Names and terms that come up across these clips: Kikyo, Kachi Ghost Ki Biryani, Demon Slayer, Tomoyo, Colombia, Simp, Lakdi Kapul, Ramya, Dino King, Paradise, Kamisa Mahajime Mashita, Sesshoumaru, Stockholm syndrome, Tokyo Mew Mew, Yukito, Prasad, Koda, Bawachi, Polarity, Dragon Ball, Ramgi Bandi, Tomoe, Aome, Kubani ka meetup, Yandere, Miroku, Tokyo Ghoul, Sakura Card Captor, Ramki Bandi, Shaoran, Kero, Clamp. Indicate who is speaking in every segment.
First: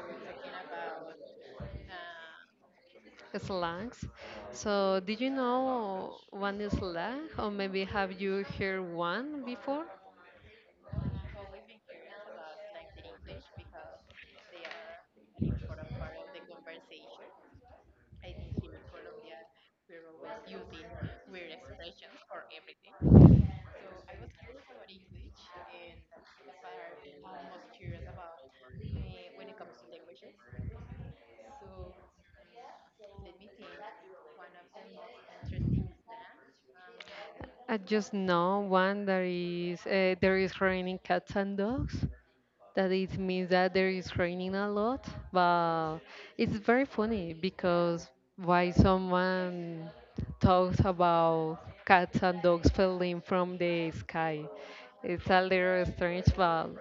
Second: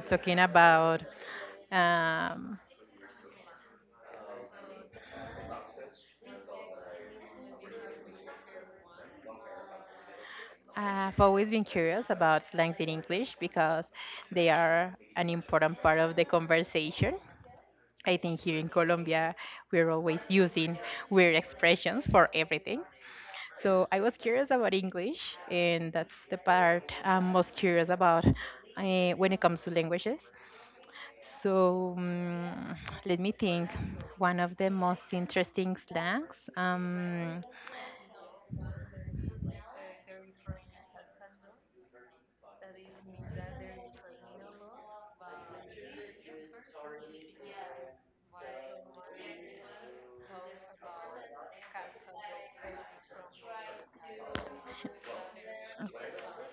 Speaker 1: talking about. Um,
Speaker 2: Slangs. So, did you know one slang, or maybe have you heard one before?
Speaker 1: I've always been curious about slangs in English because they are an important part of the conversation. I think here in Colombia, we're always using weird expressions for everything. So I was curious about English, and that's the part I'm most curious about when it comes to languages. So let me think. One of the most interesting slangs.
Speaker 2: I just know one that is there is raining cats and dogs. That it means that there is raining a lot, but it's very funny because why someone talks about cats and dogs falling from the sky. It's a little strange, but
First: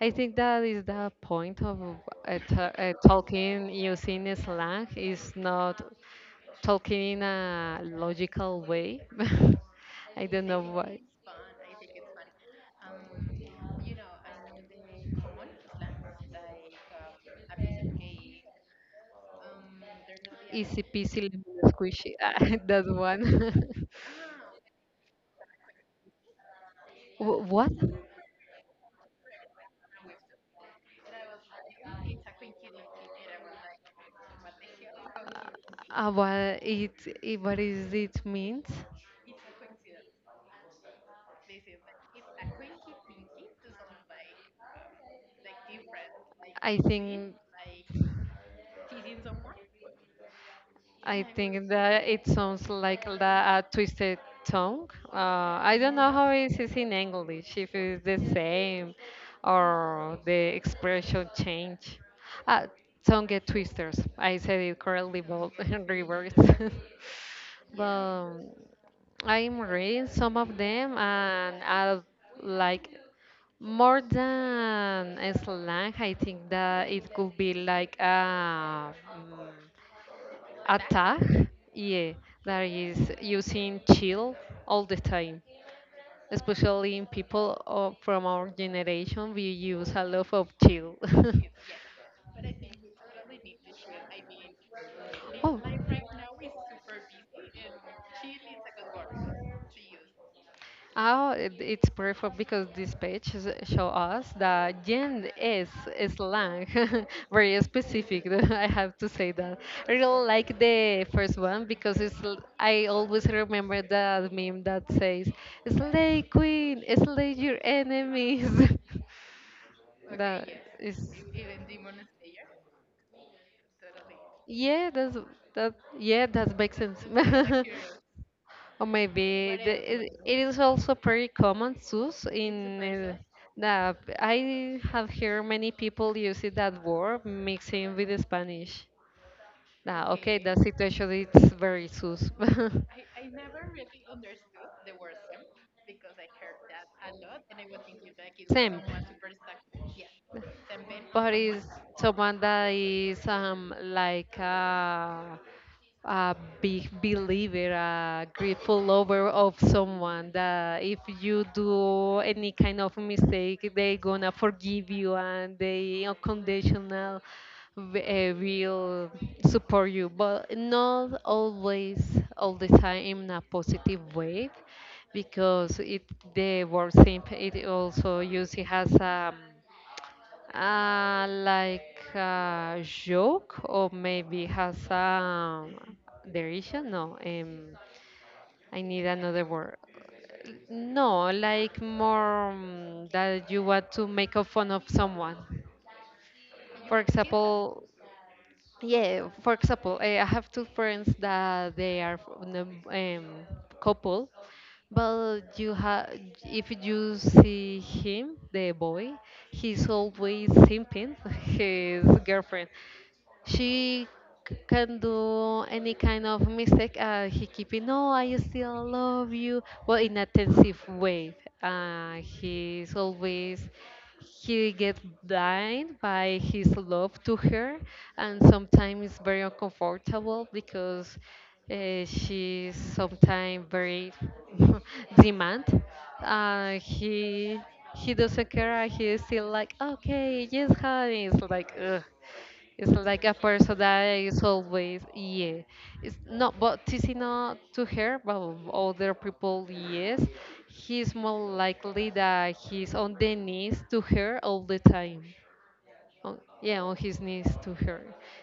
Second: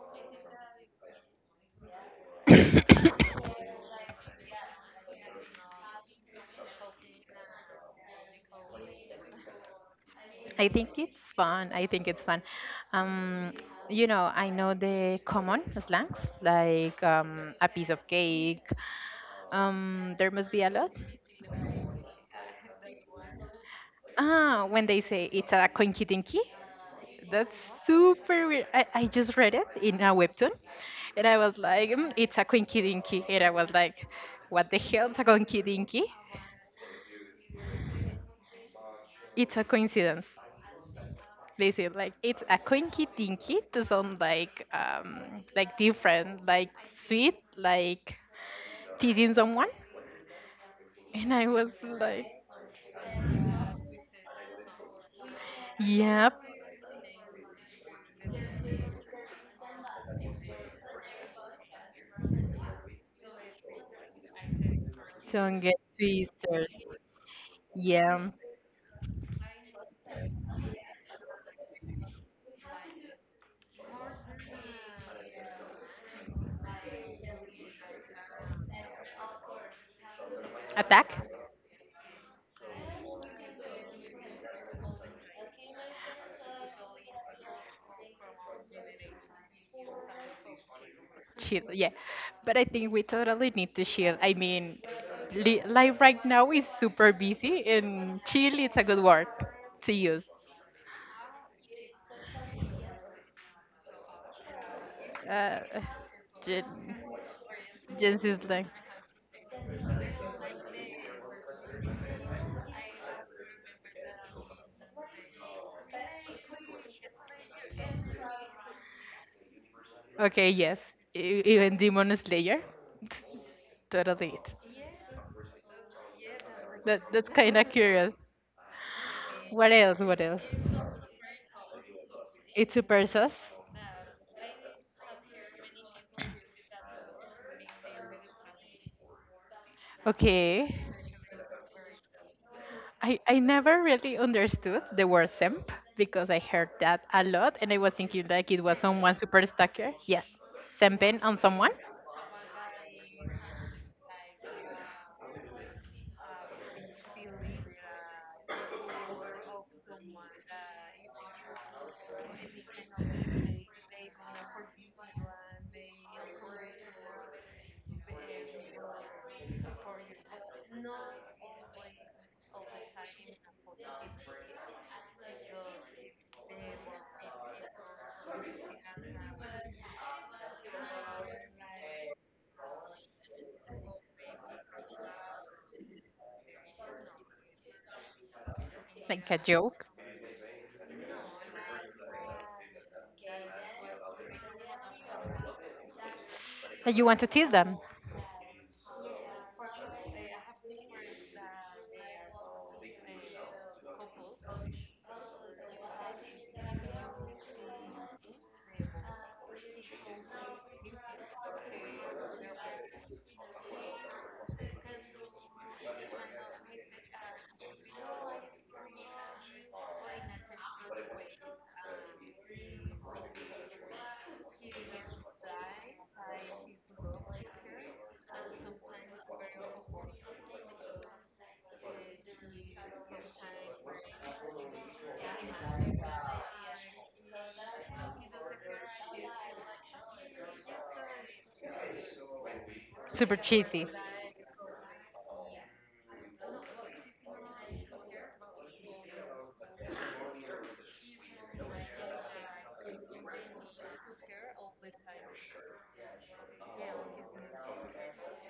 Speaker 2: I think that is the point of
Speaker 1: I
Speaker 2: talking using slang is not talking in a logical way. I don't know
Speaker 1: think
Speaker 2: why.
Speaker 1: it's fun. I think it's fun. Um, I know the common slangs like a piece of cake. There must be a
Speaker 2: Easy
Speaker 1: lot.
Speaker 2: peasy lemon squishy. that one.
Speaker 1: Ah, when they say it's a coinky dinky, that's
Speaker 2: What?
Speaker 1: super weird. I just read it in a webtoon, and I was like, "Mm, it's a coinky dinky," and I was like, what the hell is a coinky dinky?
Speaker 2: What it, it? What is it means?
Speaker 1: It's a coincidence. Basically, like it's a coinky dinky to sound like different, like
Speaker 2: I
Speaker 1: sweet,
Speaker 2: think.
Speaker 1: like teasing someone. And
Speaker 2: I
Speaker 1: I was
Speaker 2: think that
Speaker 1: like,
Speaker 2: it sounds like the a twisted tongue. I don't know how
Speaker 1: yep,
Speaker 2: it is in English, if it's the same or the expression change. Uh, tongue twisters. I said it correctly,
Speaker 1: don't
Speaker 2: but
Speaker 1: get
Speaker 2: reverse.
Speaker 1: twisters.
Speaker 2: but
Speaker 1: Yeah.
Speaker 2: I'm reading some of them, and I like more than a slang. I think that it could be like a
Speaker 1: Attack?
Speaker 2: tag, yeah, that is using chill all the time. Especially in people of, from our generation, we use a lot of chill.
Speaker 1: Chill, yeah. But I think we totally need to chill. I mean,
Speaker 2: oh.
Speaker 1: life right now is super busy and chill is a good word to use.
Speaker 2: Oh, it's perfect because this page show us that Gen
Speaker 1: Uh,
Speaker 2: is
Speaker 1: Gen
Speaker 2: slang, very
Speaker 1: Gen
Speaker 2: specific.
Speaker 1: is like.
Speaker 2: I have to say that. I really like the first one because it's. I always remember that meme that says "Slay Queen, slay your enemies." that
Speaker 1: Okay, yes.
Speaker 2: is.
Speaker 1: Even Demon Slayer. Totally it.
Speaker 2: Yeah, that's that. Yeah, that makes sense.
Speaker 1: That that's kind of curious.
Speaker 2: Or maybe
Speaker 1: What
Speaker 2: the,
Speaker 1: else?
Speaker 2: it,
Speaker 1: What
Speaker 2: it
Speaker 1: else?
Speaker 2: is also pretty common too
Speaker 1: It's
Speaker 2: in
Speaker 1: super sus.
Speaker 2: that I have heard many people using that word mixing with Spanish. Nah, okay, that
Speaker 1: Okay.
Speaker 2: situation is very sus.
Speaker 1: I never really understood the word simp because I heard that a lot and I was thinking like it was
Speaker 2: Simp.
Speaker 1: someone super stalker. Yes. Simping on
Speaker 2: But
Speaker 1: someone,
Speaker 2: it's someone that is like a big believer, a grateful lover of someone that if you do any kind of mistake, they gonna forgive you and they unconditional will support you, but not always all the time in a positive way because it the word simp it also used it has like a joke or maybe has derision? No, I need
Speaker 1: like a
Speaker 2: another
Speaker 1: joke.
Speaker 2: word. No, like more that you want to make a fun of someone.
Speaker 1: That you
Speaker 2: For
Speaker 1: want to tease them.
Speaker 2: example, yeah, for example, I have two friends that they are couple, but you have if you see him, the boy, he's always simping his girlfriend she can do any kind of mistake he keeping no I still love you well in a tensive way he's always he gets blind by his love to her and sometimes it's very uncomfortable because she's sometimes very demand uh, he he doesn't care he's still like okay yes honey it's like ugh. It's like
Speaker 1: Super
Speaker 2: a person
Speaker 1: cheesy.
Speaker 2: that is always, yeah. It's not, but this is not to her, but other people, yes. He's more likely that he's on the knees to her all the time. On, yeah, on his knees to her.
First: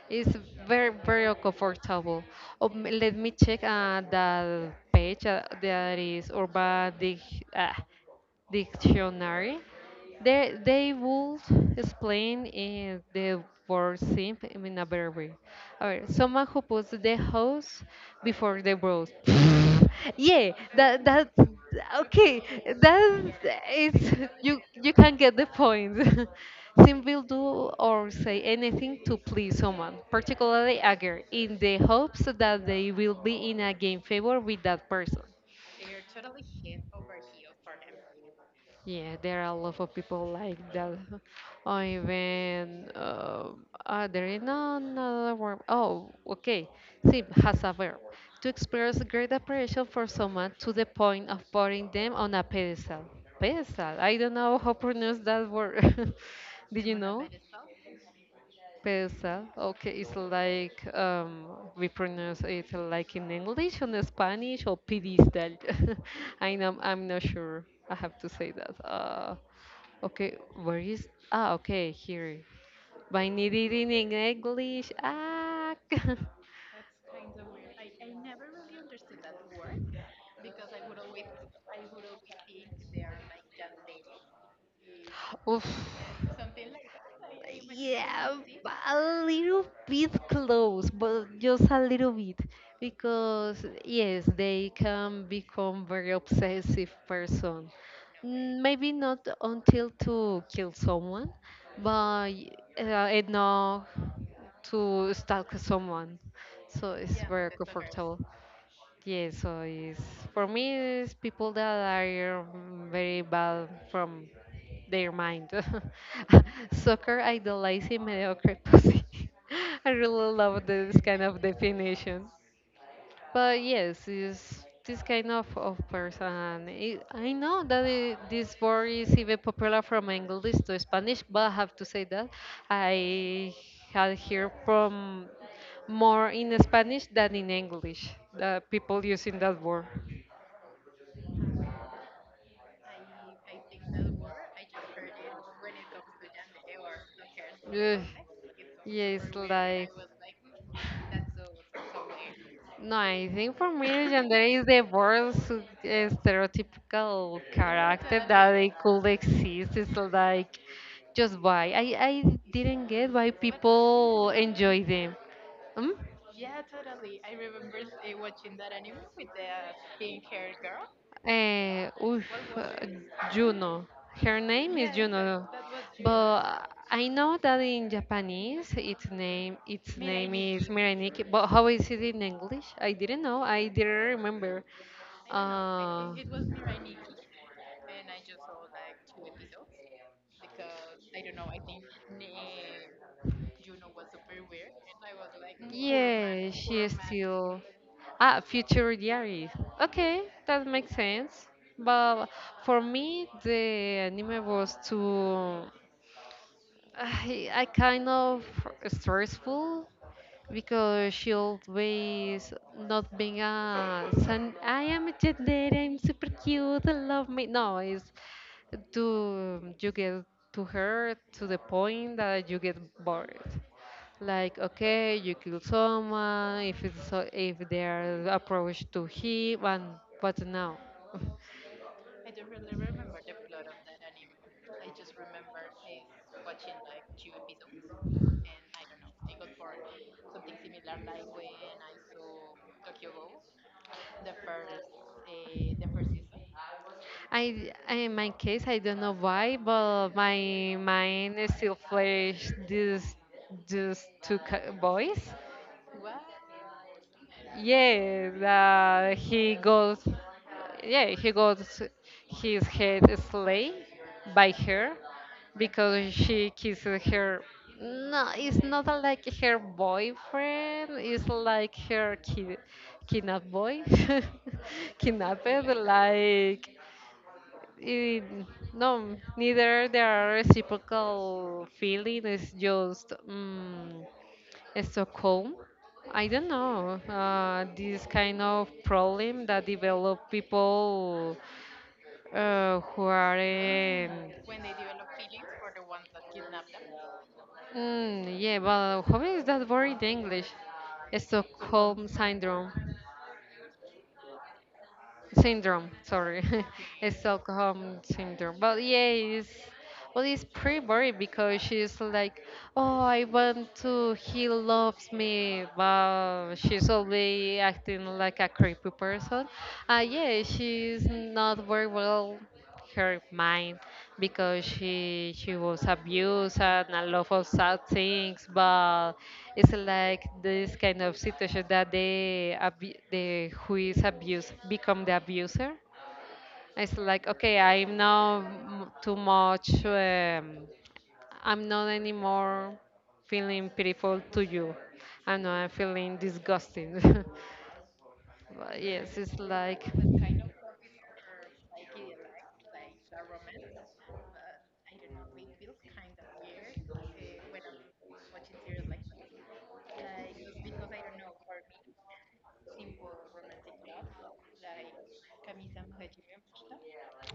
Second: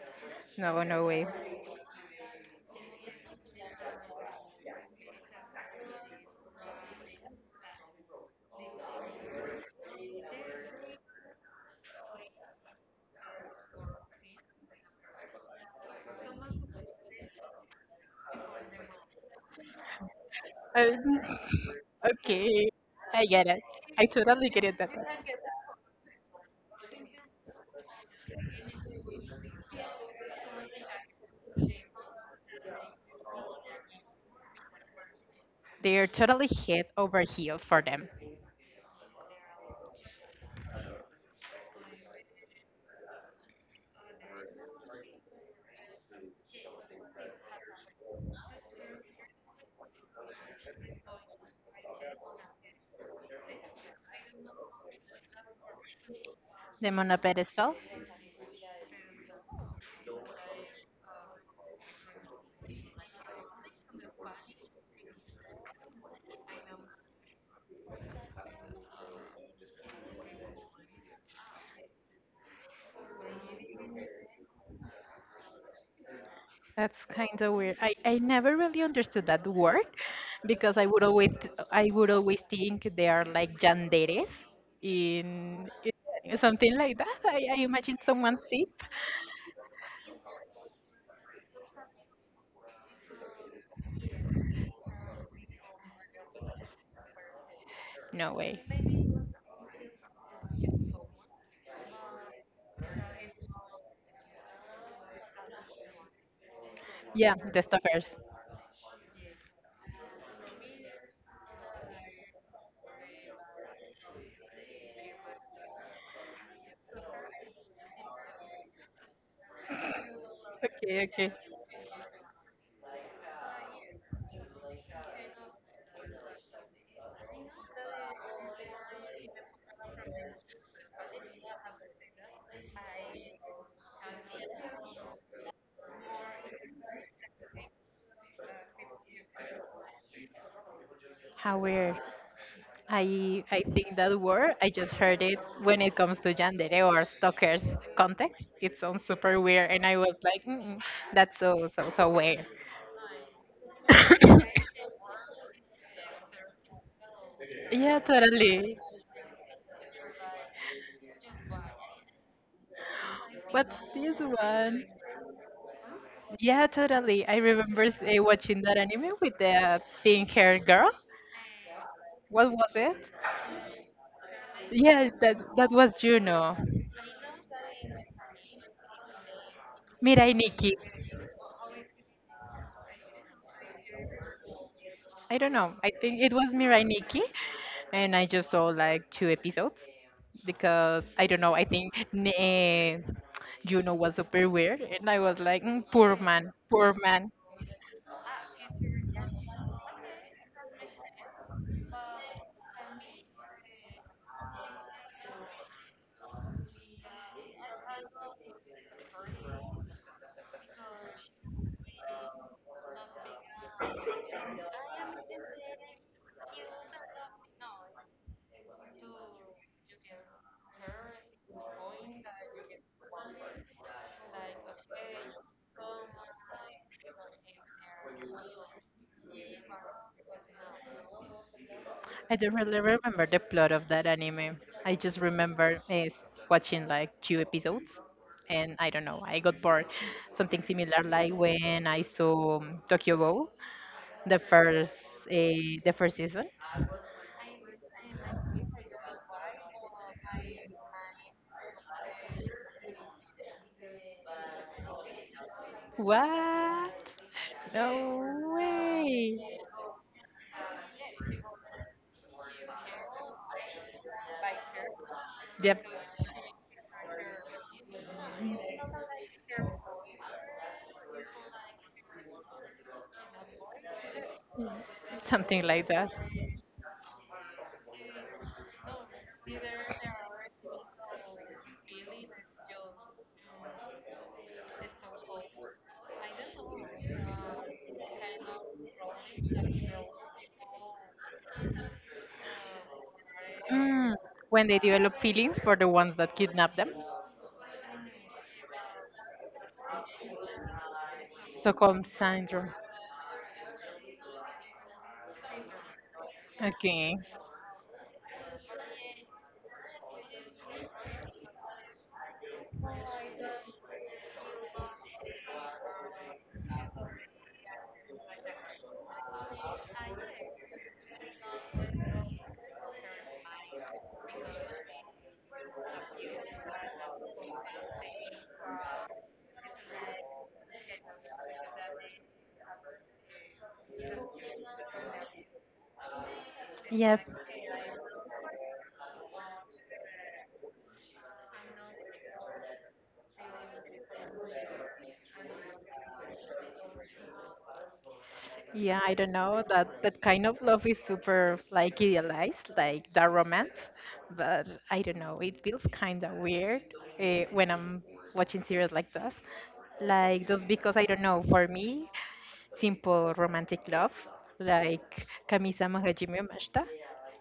Speaker 2: It's
Speaker 1: No,
Speaker 2: very,
Speaker 1: no
Speaker 2: very
Speaker 1: way.
Speaker 2: uncomfortable. Oh, let me check the page that is Urban Dictionary. They will explain in the word simp in a better way. Alright, someone who puts the house before the road. yeah, that
Speaker 1: Um,
Speaker 2: that okay.
Speaker 1: okay, I
Speaker 2: That
Speaker 1: get it.
Speaker 2: is
Speaker 1: I totally
Speaker 2: you
Speaker 1: get it. That.
Speaker 2: you can get the point. Simp will do or say anything to please someone, particularly a girl, in the hopes that they will be in a game favor with that person.
Speaker 1: They're totally head over heels for them.
Speaker 2: Yeah, there are a lot of people like that. Or even, are there is no another word? Oh, okay. Sip has a verb. To express great appreciation for someone to the point of putting them on a pedestal. Pedestal. I don't know how to pronounce that word. Did you
Speaker 1: The on.
Speaker 2: know? Pesa. Okay, it's like we pronounce it like in English and Spanish or pedestal. I know I'm not sure. I have to say that. Okay, where is? Ah, okay, here. But I need it in English. Ah,
Speaker 1: That's kind of weird. I never really understood that word because I would always think they are like janderes
Speaker 2: oof.
Speaker 1: in, in something like that. I imagine someone
Speaker 2: Yeah,
Speaker 1: sip.
Speaker 2: a little bit close, but just a little bit. Because, yes, they can become very obsessive person.
Speaker 1: No
Speaker 2: Mm,
Speaker 1: way.
Speaker 2: maybe not until to kill someone, but enough to stalk someone. So it's
Speaker 1: Yeah,
Speaker 2: very
Speaker 1: the stalkers.
Speaker 2: comfortable. Yeah, so it's, for me, it's people that are very bad from their mind. Soccer idolizing mediocre pussy. I really love this
Speaker 1: Okay,
Speaker 2: kind
Speaker 1: okay.
Speaker 2: of definition. But yes, it's this kind of person. It, I know that it, this word is even popular from English to Spanish, but I have to say that I had heard from more in Spanish than in English, the people using that word.
Speaker 1: How weird. I think that word I just heard it when it comes to yandere or stalkers
Speaker 2: Ugh.
Speaker 1: context. It sounds
Speaker 2: Yeah, it's
Speaker 1: super weird, and
Speaker 2: like
Speaker 1: I was like, mm-mm, that's so so so weird.
Speaker 2: no. I think for me, Yandere is the worst stereotypical
Speaker 1: Yeah,
Speaker 2: character that
Speaker 1: totally.
Speaker 2: it could exist. It's like just why I didn't get why
Speaker 1: What's this
Speaker 2: people enjoy
Speaker 1: one?
Speaker 2: them. Hmm?
Speaker 1: Yeah, totally. I remember watching that anime with the pink haired girl.
Speaker 2: Eh, oof,
Speaker 1: What was it?
Speaker 2: Juno. Her name is
Speaker 1: Yeah, that
Speaker 2: Juno,
Speaker 1: that was Juno.
Speaker 2: but I know that in Japanese its name
Speaker 1: Mirai
Speaker 2: is
Speaker 1: Nikki.
Speaker 2: Miraniki. But how is it in English? I didn't know. I didn't remember.
Speaker 1: I don't know. I
Speaker 2: Uh,
Speaker 1: think it was Mirai Nikki and I just saw like two episodes because I don't know. I think Juno was super weird, and I was like, mm, poor man,
Speaker 2: yeah, she
Speaker 1: poor
Speaker 2: is
Speaker 1: man.
Speaker 2: still. Ah, future diary. Okay, that makes sense. But for me, the anime was too, I kind of stressful because she always not being a son. I am a jet lady, I'm super cute. I love me. No, it's to you get to her to the point that you get bored. Like, okay, you kill someone if it's so, if they are approached to him, and but no.
Speaker 1: I don't really remember the plot of that anime. I just remember watching like two episodes, and I don't know. I got bored. Something similar like when I saw Tokyo Ghoul, the first the first season.
Speaker 2: I in my case I don't know why, but my mind is still flashed this these two boys.
Speaker 1: What?
Speaker 2: Yeah,
Speaker 1: No way.
Speaker 2: he goes yeah he got his head slayed by her
Speaker 1: Yep,
Speaker 2: because she kisses her no it's not a, like her boyfriend it's like her kidnap boy kidnapped
Speaker 1: something like that.
Speaker 2: like it, no neither there are reciprocal feeling it's just Stockholm I don't know. This kind of problem that develop people who are
Speaker 1: Uh, Mm, when they develop feelings for the ones that kidnap them,
Speaker 2: yeah, but how is that word in English?
Speaker 1: so-called
Speaker 2: Stockholm
Speaker 1: syndrome.
Speaker 2: syndrome. Syndrome, sorry.
Speaker 1: Okay.
Speaker 2: Stockholm syndrome. But yeah, it's well, it's pretty boring because she's like, oh, I want to. He loves me, but she's always acting like a creepy person. Yeah, she's not very well her mind because she was abused and a lot of sad things but it's like this kind of situation that the the who is abused become the abuser it's
Speaker 1: Yes.
Speaker 2: like okay I'm not too much I'm not anymore feeling pitiful to you I'm not feeling disgusting
Speaker 1: Yeah, I
Speaker 2: yes,
Speaker 1: don't
Speaker 2: it's
Speaker 1: know.
Speaker 2: like
Speaker 1: That that kind of love is super like idealized, like the romance. But I don't know. It feels kind of weird when I'm watching series like this. Like just because I don't know. For me, simple romantic love like Kamisa Mahajime Mashita.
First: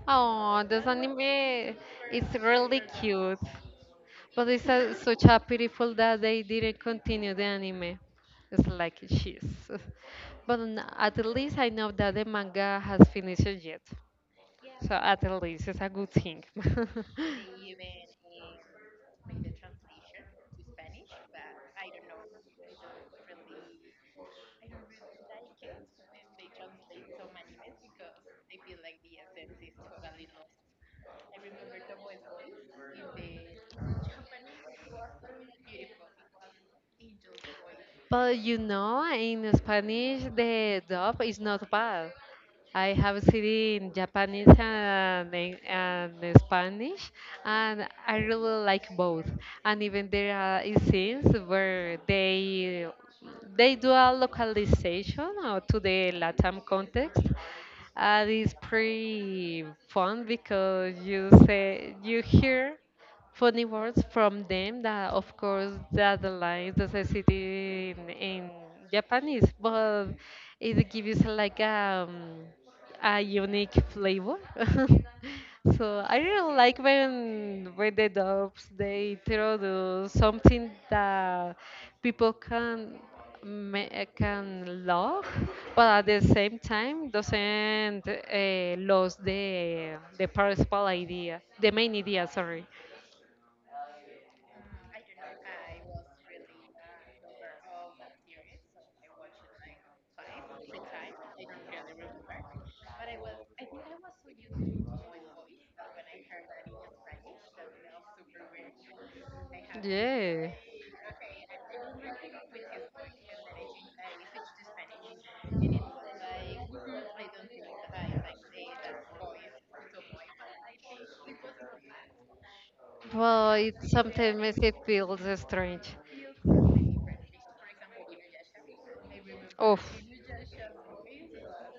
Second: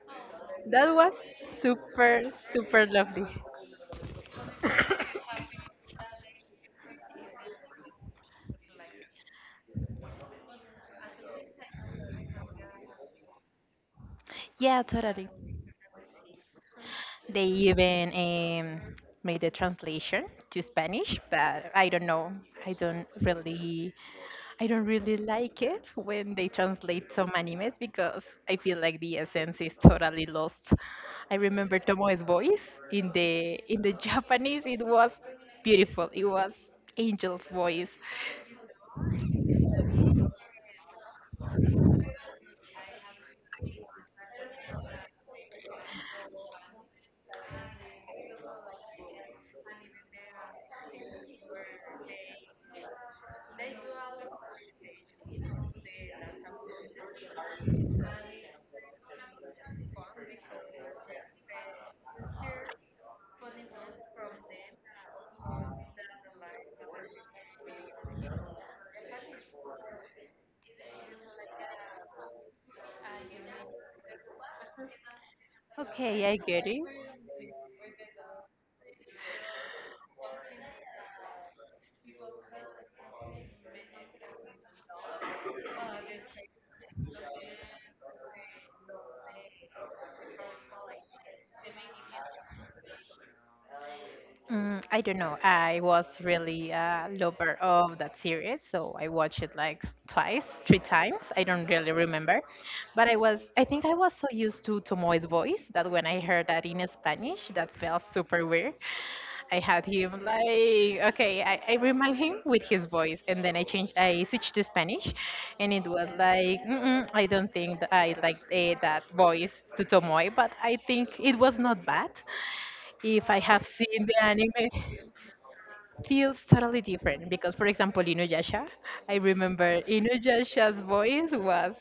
Speaker 2: oh, this
Speaker 1: That was
Speaker 2: anime
Speaker 1: super,
Speaker 2: is really
Speaker 1: super lovely.
Speaker 2: cute. But it's a, such a pitiful that they didn't continue the anime. It's like she's. But at least I know that the manga has finished yet.
Speaker 1: Yeah,
Speaker 2: So at
Speaker 1: totally.
Speaker 2: least it's a good thing.
Speaker 1: They even made the translation to Spanish, but I don't know. I don't really, I don't really like it when they translate some animes because I feel like the essence is totally lost. I remember Tomoe's voice in the Japanese. It was beautiful. It was angel's voice.
Speaker 2: But you know, in Spanish, the dub is not bad. I have seen it in Japanese and, and in Spanish, and I really like both. And even there are scenes where they do a localization or to the Latam context. And it's pretty fun because you say you hear funny words from them that of course that aligns the necessity in Japanese, but it gives like a unique flavor. so
Speaker 1: Okay,
Speaker 2: I
Speaker 1: I get
Speaker 2: really
Speaker 1: it.
Speaker 2: like when the dubs they introduce something that people can can love, but at the same time doesn't lose the principal idea, the main idea. Sorry
Speaker 1: Mm, I don't know. I was really a lover of that series, so I watched it like twice, three times. I don't really remember, but I was. I think I was so used to Tomoe's voice that when I heard that in Spanish, that felt super weird. I had
Speaker 2: admit.
Speaker 1: him
Speaker 2: Yeah.
Speaker 1: like okay, I remind him with his voice, and then I changed, I switched to Spanish, and it was like mm-mm, I don't think that I like that voice to Tomoe, but I think it was not bad. If I
Speaker 2: Well,
Speaker 1: have
Speaker 2: it
Speaker 1: seen the
Speaker 2: sometimes makes it
Speaker 1: anime,
Speaker 2: feels strange.
Speaker 1: feels totally different because, for example, Inuyasha, I
Speaker 2: Oh,
Speaker 1: remember Inuyasha's voice was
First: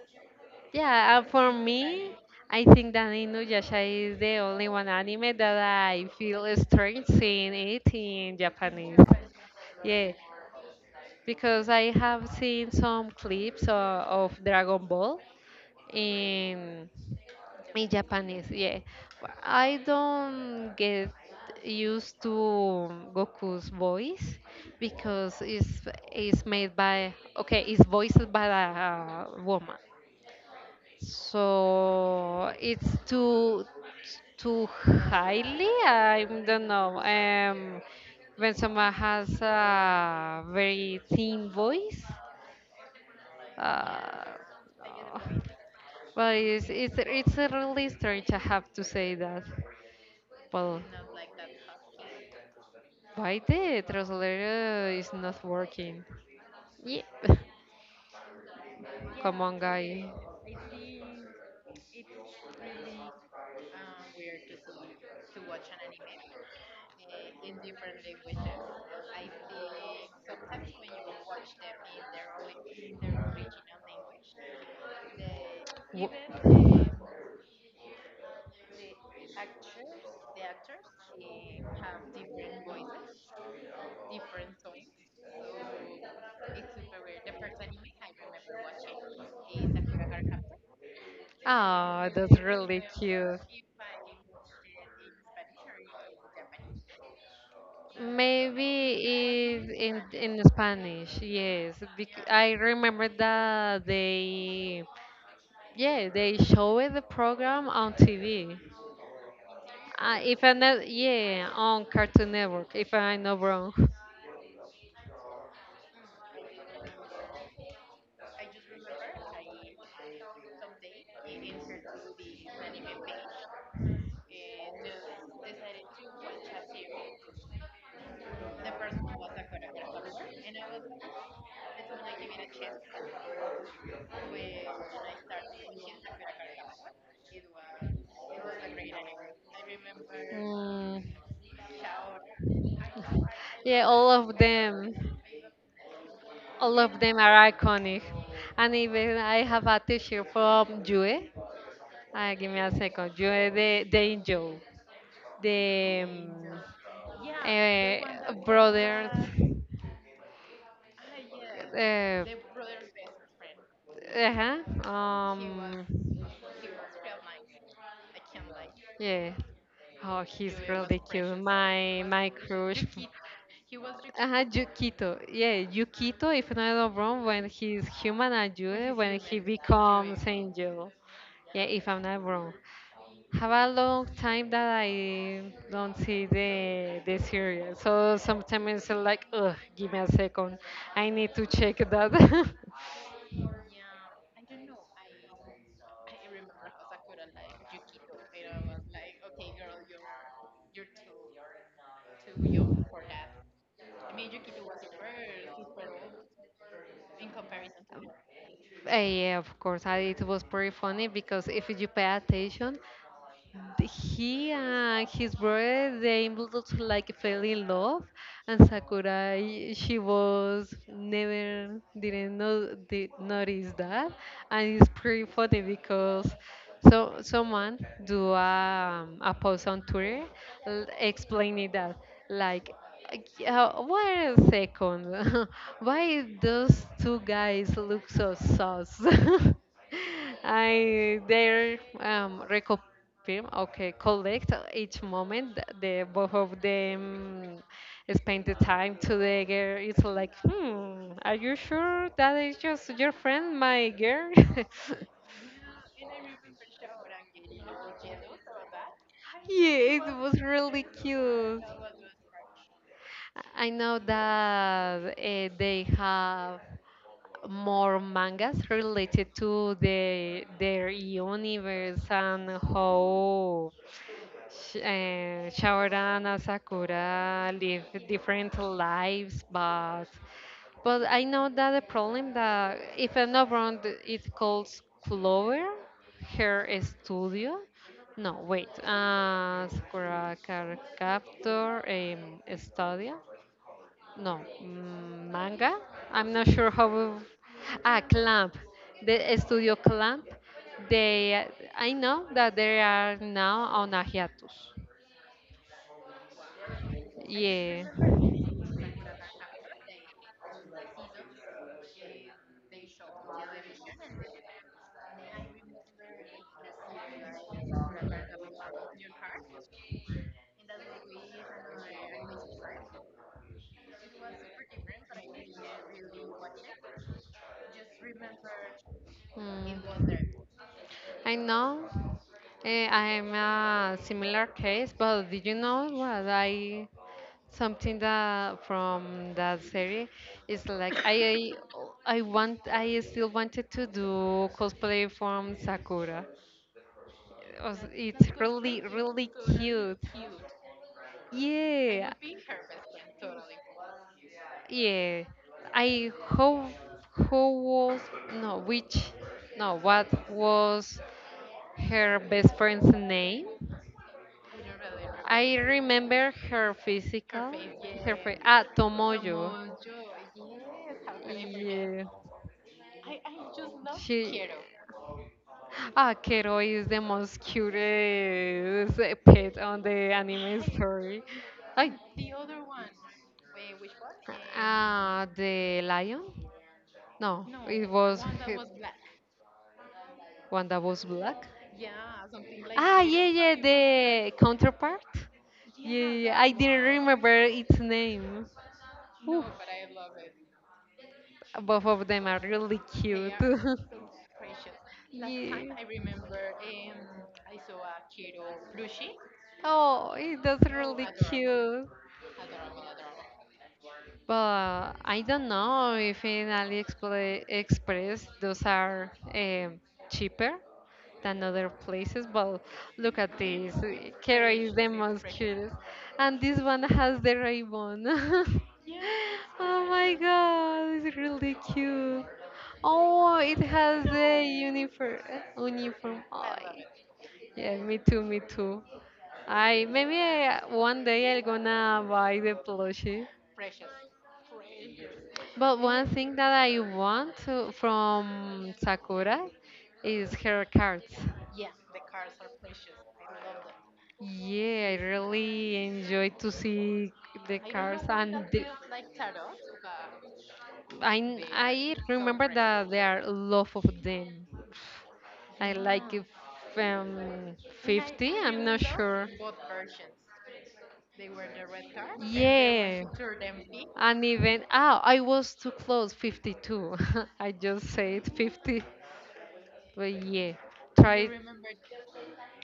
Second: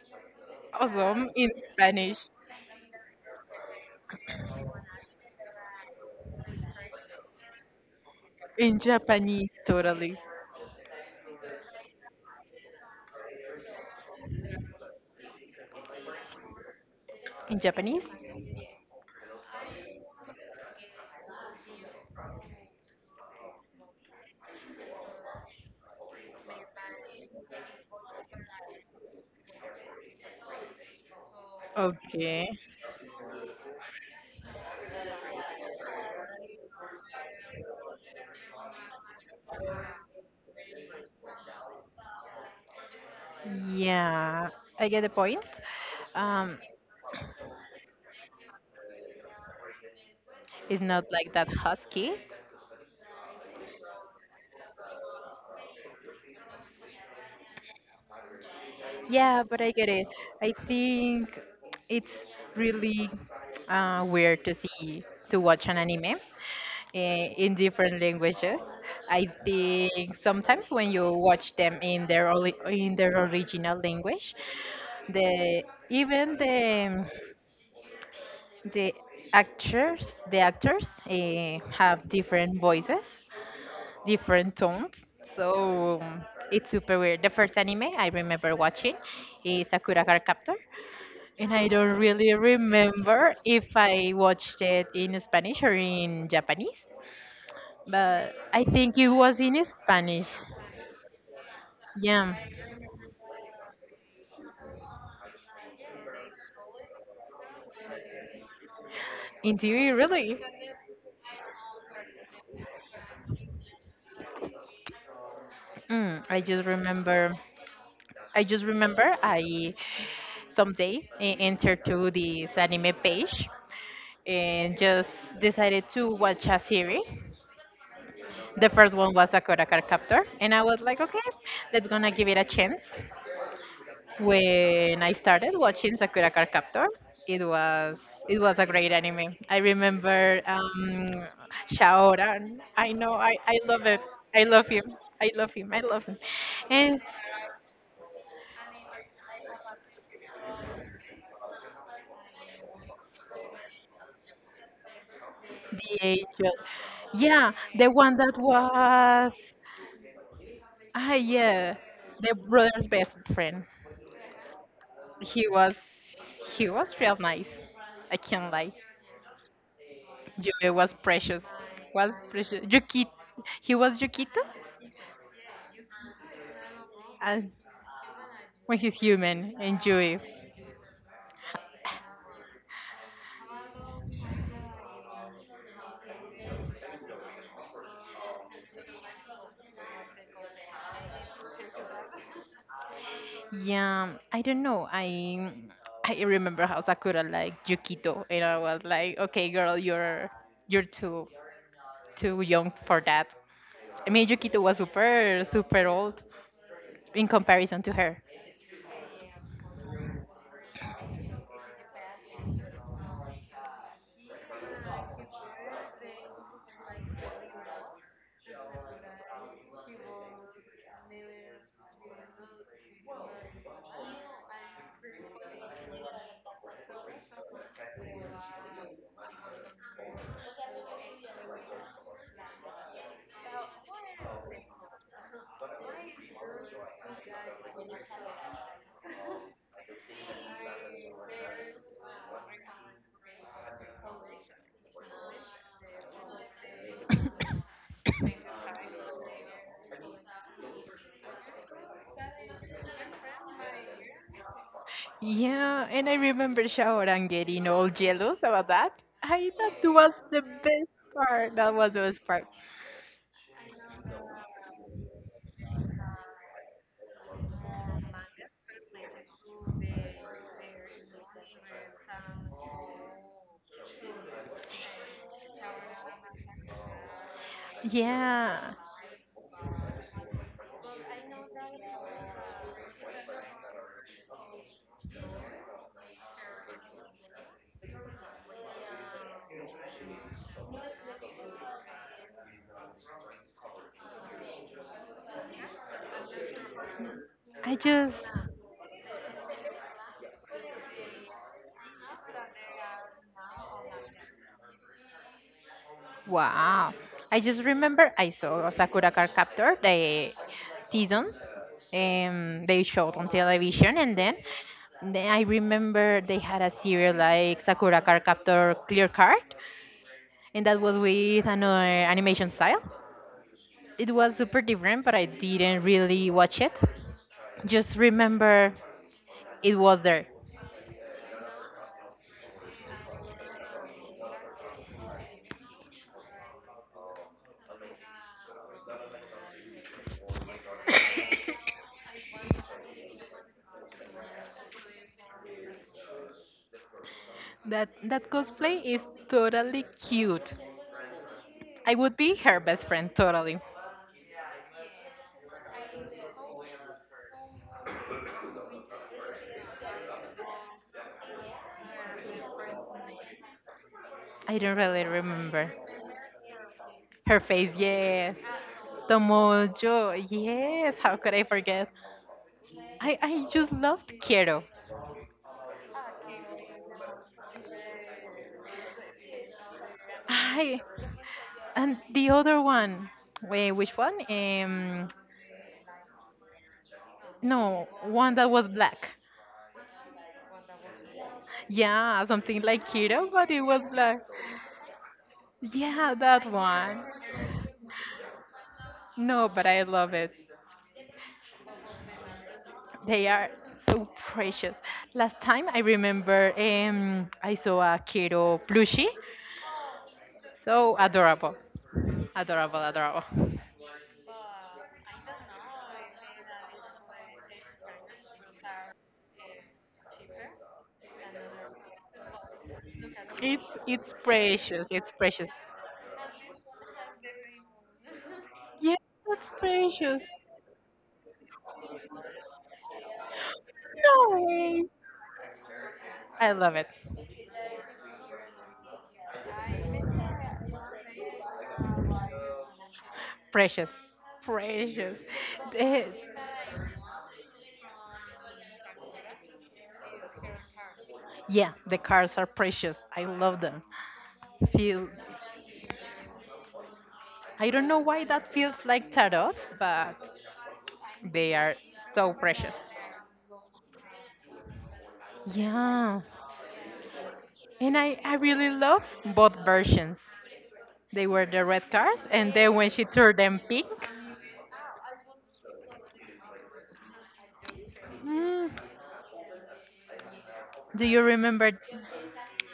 Speaker 2: yeah. And
Speaker 1: awesome in
Speaker 2: for me,
Speaker 1: Spanish,
Speaker 2: I think that Inuyasha is the only one anime that I feel strange seeing it in
Speaker 1: in
Speaker 2: Japanese.
Speaker 1: Japanese,
Speaker 2: Yeah,
Speaker 1: totally
Speaker 2: because I have seen some clips of Dragon Ball in
Speaker 1: in
Speaker 2: in
Speaker 1: Japanese.
Speaker 2: Japanese. Yeah, but I don't get used to Goku's voice because it's made by okay, it's voiced by a woman,
Speaker 1: Okay,
Speaker 2: so it's too too highly. I don't know. When someone has a very thin voice uh,
Speaker 1: yeah, I get the point.
Speaker 2: well,
Speaker 1: um
Speaker 2: it's, it's really strange. I have to say that. Well,
Speaker 1: it's not like that husky,
Speaker 2: why the translator is not working? Yeah. Come
Speaker 1: yeah,
Speaker 2: on,
Speaker 1: but I get
Speaker 2: guy.
Speaker 1: it. I think it's really weird to watch an anime in different languages. I think sometimes when you watch them in their in their original language, the
Speaker 2: Wh-
Speaker 1: even the actors, have different voices, different tones. So it's super weird. The first anime I remember watching is Sakura Card Captor, and I don't
Speaker 2: Oh, that's
Speaker 1: really
Speaker 2: really cute.
Speaker 1: remember if I watched it in Spanish or in Japanese, but I
Speaker 2: Maybe
Speaker 1: think it was in
Speaker 2: it's
Speaker 1: Spanish.
Speaker 2: in Spanish, yes.
Speaker 1: Yeah,
Speaker 2: I remember that they, yeah, they showed the program on TV.
Speaker 1: in TV, really.
Speaker 2: If I not, yeah, on Cartoon Network. If I'm not wrong.
Speaker 1: Mm, I just remember I someday entered to this anime page and just decided to watch a series. The first one was Sakura Card Captor, and I was like, okay, let's gonna give it a chance. When I started watching Sakura Card Captor, it was it was a great anime. I remember
Speaker 2: Mm,
Speaker 1: Shaoran. I know, I
Speaker 2: yeah,
Speaker 1: love it.
Speaker 2: all of
Speaker 1: I love him.
Speaker 2: them.
Speaker 1: I love him.
Speaker 2: All of
Speaker 1: And
Speaker 2: them are iconic. And even I have a t-shirt from Jue. Give me a second. Jue the angel.
Speaker 1: the
Speaker 2: The
Speaker 1: angel. Yeah, the one that
Speaker 2: brothers.
Speaker 1: was, ah yeah,
Speaker 2: Uh,
Speaker 1: the brother's best friend.
Speaker 2: uh-huh.
Speaker 1: He was
Speaker 2: Um,
Speaker 1: he was real nice. I can't lie.
Speaker 2: yeah. Oh, he's
Speaker 1: Juve was
Speaker 2: really cute.
Speaker 1: precious.
Speaker 2: My
Speaker 1: Was
Speaker 2: my
Speaker 1: precious.
Speaker 2: crush.
Speaker 1: Yukito. He was
Speaker 2: Uh-huh,
Speaker 1: Yukito?
Speaker 2: Yukito. Yeah, Yukito, if I'm not wrong, when
Speaker 1: And
Speaker 2: he's human and
Speaker 1: when
Speaker 2: Jue,
Speaker 1: he's
Speaker 2: when he
Speaker 1: human and Juve.
Speaker 2: becomes angel. Yeah, if I'm not wrong. Have a long time that I don't see the serial. So sometimes it's like, ugh, give me a second. I need to check that.
Speaker 1: Yeah, I don't know. I remember how Sakura liked Yukito and I was like, okay girl, you're you're too too young for that. I mean Yukito was super old in comparison to her.
Speaker 2: Yeah, of course. I, it was pretty funny because if you pay attention, he and his brother they able like fell in love and sakurai she was never didn't know did notice that. And it's pretty funny because so someone do a post on twitter, explaining that like, wait a second why those two guys look so sus. I they're reco film. Okay, collect each moment. The both of them spend the time together. It's like, hmm, are you sure that is just your friend, my girl?
Speaker 1: Yeah, and I remember Shaoran getting all jealous about that. I thought that
Speaker 2: Yeah,
Speaker 1: was
Speaker 2: it was
Speaker 1: the
Speaker 2: really
Speaker 1: best part.
Speaker 2: cute.
Speaker 1: That was the best part.
Speaker 2: I know that they have more mangas related to the, their universe and how Shaoran and Sakura live different
Speaker 1: Yeah.
Speaker 2: lives, but I know that the problem that if I'm not wrong, it calls Clover her studio. No, wait, Sakura Car Captor Studio. No, manga. I'm not sure how. We-
Speaker 1: I
Speaker 2: Ah,
Speaker 1: just
Speaker 2: Clamp. The studio Clamp. They. I know that they are now on a hiatus.
Speaker 1: wow. I just
Speaker 2: Yeah.
Speaker 1: remember I saw Sakura Card Captor the seasons they showed on television and then I remember they had a serial like Sakura Card Captor Clear Card and that was with another animation style. It was super different but I didn't really watch it. Just remember it was
Speaker 2: Mm.
Speaker 1: there.
Speaker 2: I know. I'm a similar case, but did you know what I something that from that series is like I I I want I still wanted to do cosplay from Sakura. It was-
Speaker 1: That that
Speaker 2: It's really
Speaker 1: cosplay is
Speaker 2: really
Speaker 1: totally
Speaker 2: cute.
Speaker 1: cute. I
Speaker 2: Yeah.
Speaker 1: would be her best friend totally.
Speaker 2: Yeah, I how was no which no what was her best friend's name.
Speaker 1: I don't really
Speaker 2: I
Speaker 1: remember.
Speaker 2: remember her
Speaker 1: Her
Speaker 2: physical,
Speaker 1: face,
Speaker 2: her
Speaker 1: yes.
Speaker 2: face, yes. Ah, Tomoyo.
Speaker 1: Tomoyo, yes. How could I forget?
Speaker 2: Yeah,
Speaker 1: I just loved
Speaker 2: she.
Speaker 1: Kero.
Speaker 2: Ah, Kero is the most cutest pet on the anime
Speaker 1: I
Speaker 2: story. I
Speaker 1: and the other one. Wait, which one?
Speaker 2: ah, the lion? No,
Speaker 1: No,
Speaker 2: it was
Speaker 1: one that
Speaker 2: he-
Speaker 1: was black.
Speaker 2: one that was black.
Speaker 1: Yeah, something like
Speaker 2: Ah,
Speaker 1: Kero,
Speaker 2: yeah,
Speaker 1: but
Speaker 2: yeah,
Speaker 1: it was black.
Speaker 2: the counterpart. Yeah, yeah,
Speaker 1: Yeah,
Speaker 2: yeah,
Speaker 1: that
Speaker 2: I didn't
Speaker 1: one.
Speaker 2: remember its name.
Speaker 1: No,
Speaker 2: Oof.
Speaker 1: but I love it.
Speaker 2: Both of them are really
Speaker 1: They
Speaker 2: cute.
Speaker 1: are so precious. Last time I
Speaker 2: Yeah.
Speaker 1: remember, I saw a Kero plushie.
Speaker 2: Oh, it does
Speaker 1: So
Speaker 2: really
Speaker 1: adorable.
Speaker 2: cute.
Speaker 1: Adorable, adorable.
Speaker 2: But I don't know if in AliExpress those are cheaper than other places, but look at
Speaker 1: It's
Speaker 2: this.
Speaker 1: it's
Speaker 2: Kera is
Speaker 1: precious.
Speaker 2: the
Speaker 1: It's
Speaker 2: most
Speaker 1: precious.
Speaker 2: cutest. And this one has the ribbon.
Speaker 1: Yeah, it's
Speaker 2: Oh my
Speaker 1: precious.
Speaker 2: god, it's really cute. Oh, it has
Speaker 1: No
Speaker 2: the
Speaker 1: way.
Speaker 2: uniform. Uniform.
Speaker 1: I
Speaker 2: Oh,
Speaker 1: love it.
Speaker 2: yeah, me too, me too. I maybe I, 1 day I'm gonna buy the plushie.
Speaker 1: Precious. Precious.
Speaker 2: But
Speaker 1: The-
Speaker 2: one thing that I want to, from Sakura is her cards.
Speaker 1: yeah, the cards are precious. I love them.
Speaker 2: Yeah, I
Speaker 1: Feel,
Speaker 2: really enjoy to see the
Speaker 1: I don't know
Speaker 2: cars
Speaker 1: why
Speaker 2: and
Speaker 1: that
Speaker 2: the,
Speaker 1: feels like tarots, but they are
Speaker 2: I so
Speaker 1: so
Speaker 2: remember
Speaker 1: precious.
Speaker 2: that there are a lot of them. I like
Speaker 1: Yeah.
Speaker 2: yeah. If,
Speaker 1: And I
Speaker 2: 50, I'm
Speaker 1: really
Speaker 2: not
Speaker 1: love
Speaker 2: sure.
Speaker 1: both versions. They were the red cards and then when she
Speaker 2: Yeah.
Speaker 1: turned them pink.
Speaker 2: And even, ah, I was too close, 52. I just said
Speaker 1: Mm,
Speaker 2: 50, but yeah, you
Speaker 1: do you
Speaker 2: try.
Speaker 1: remember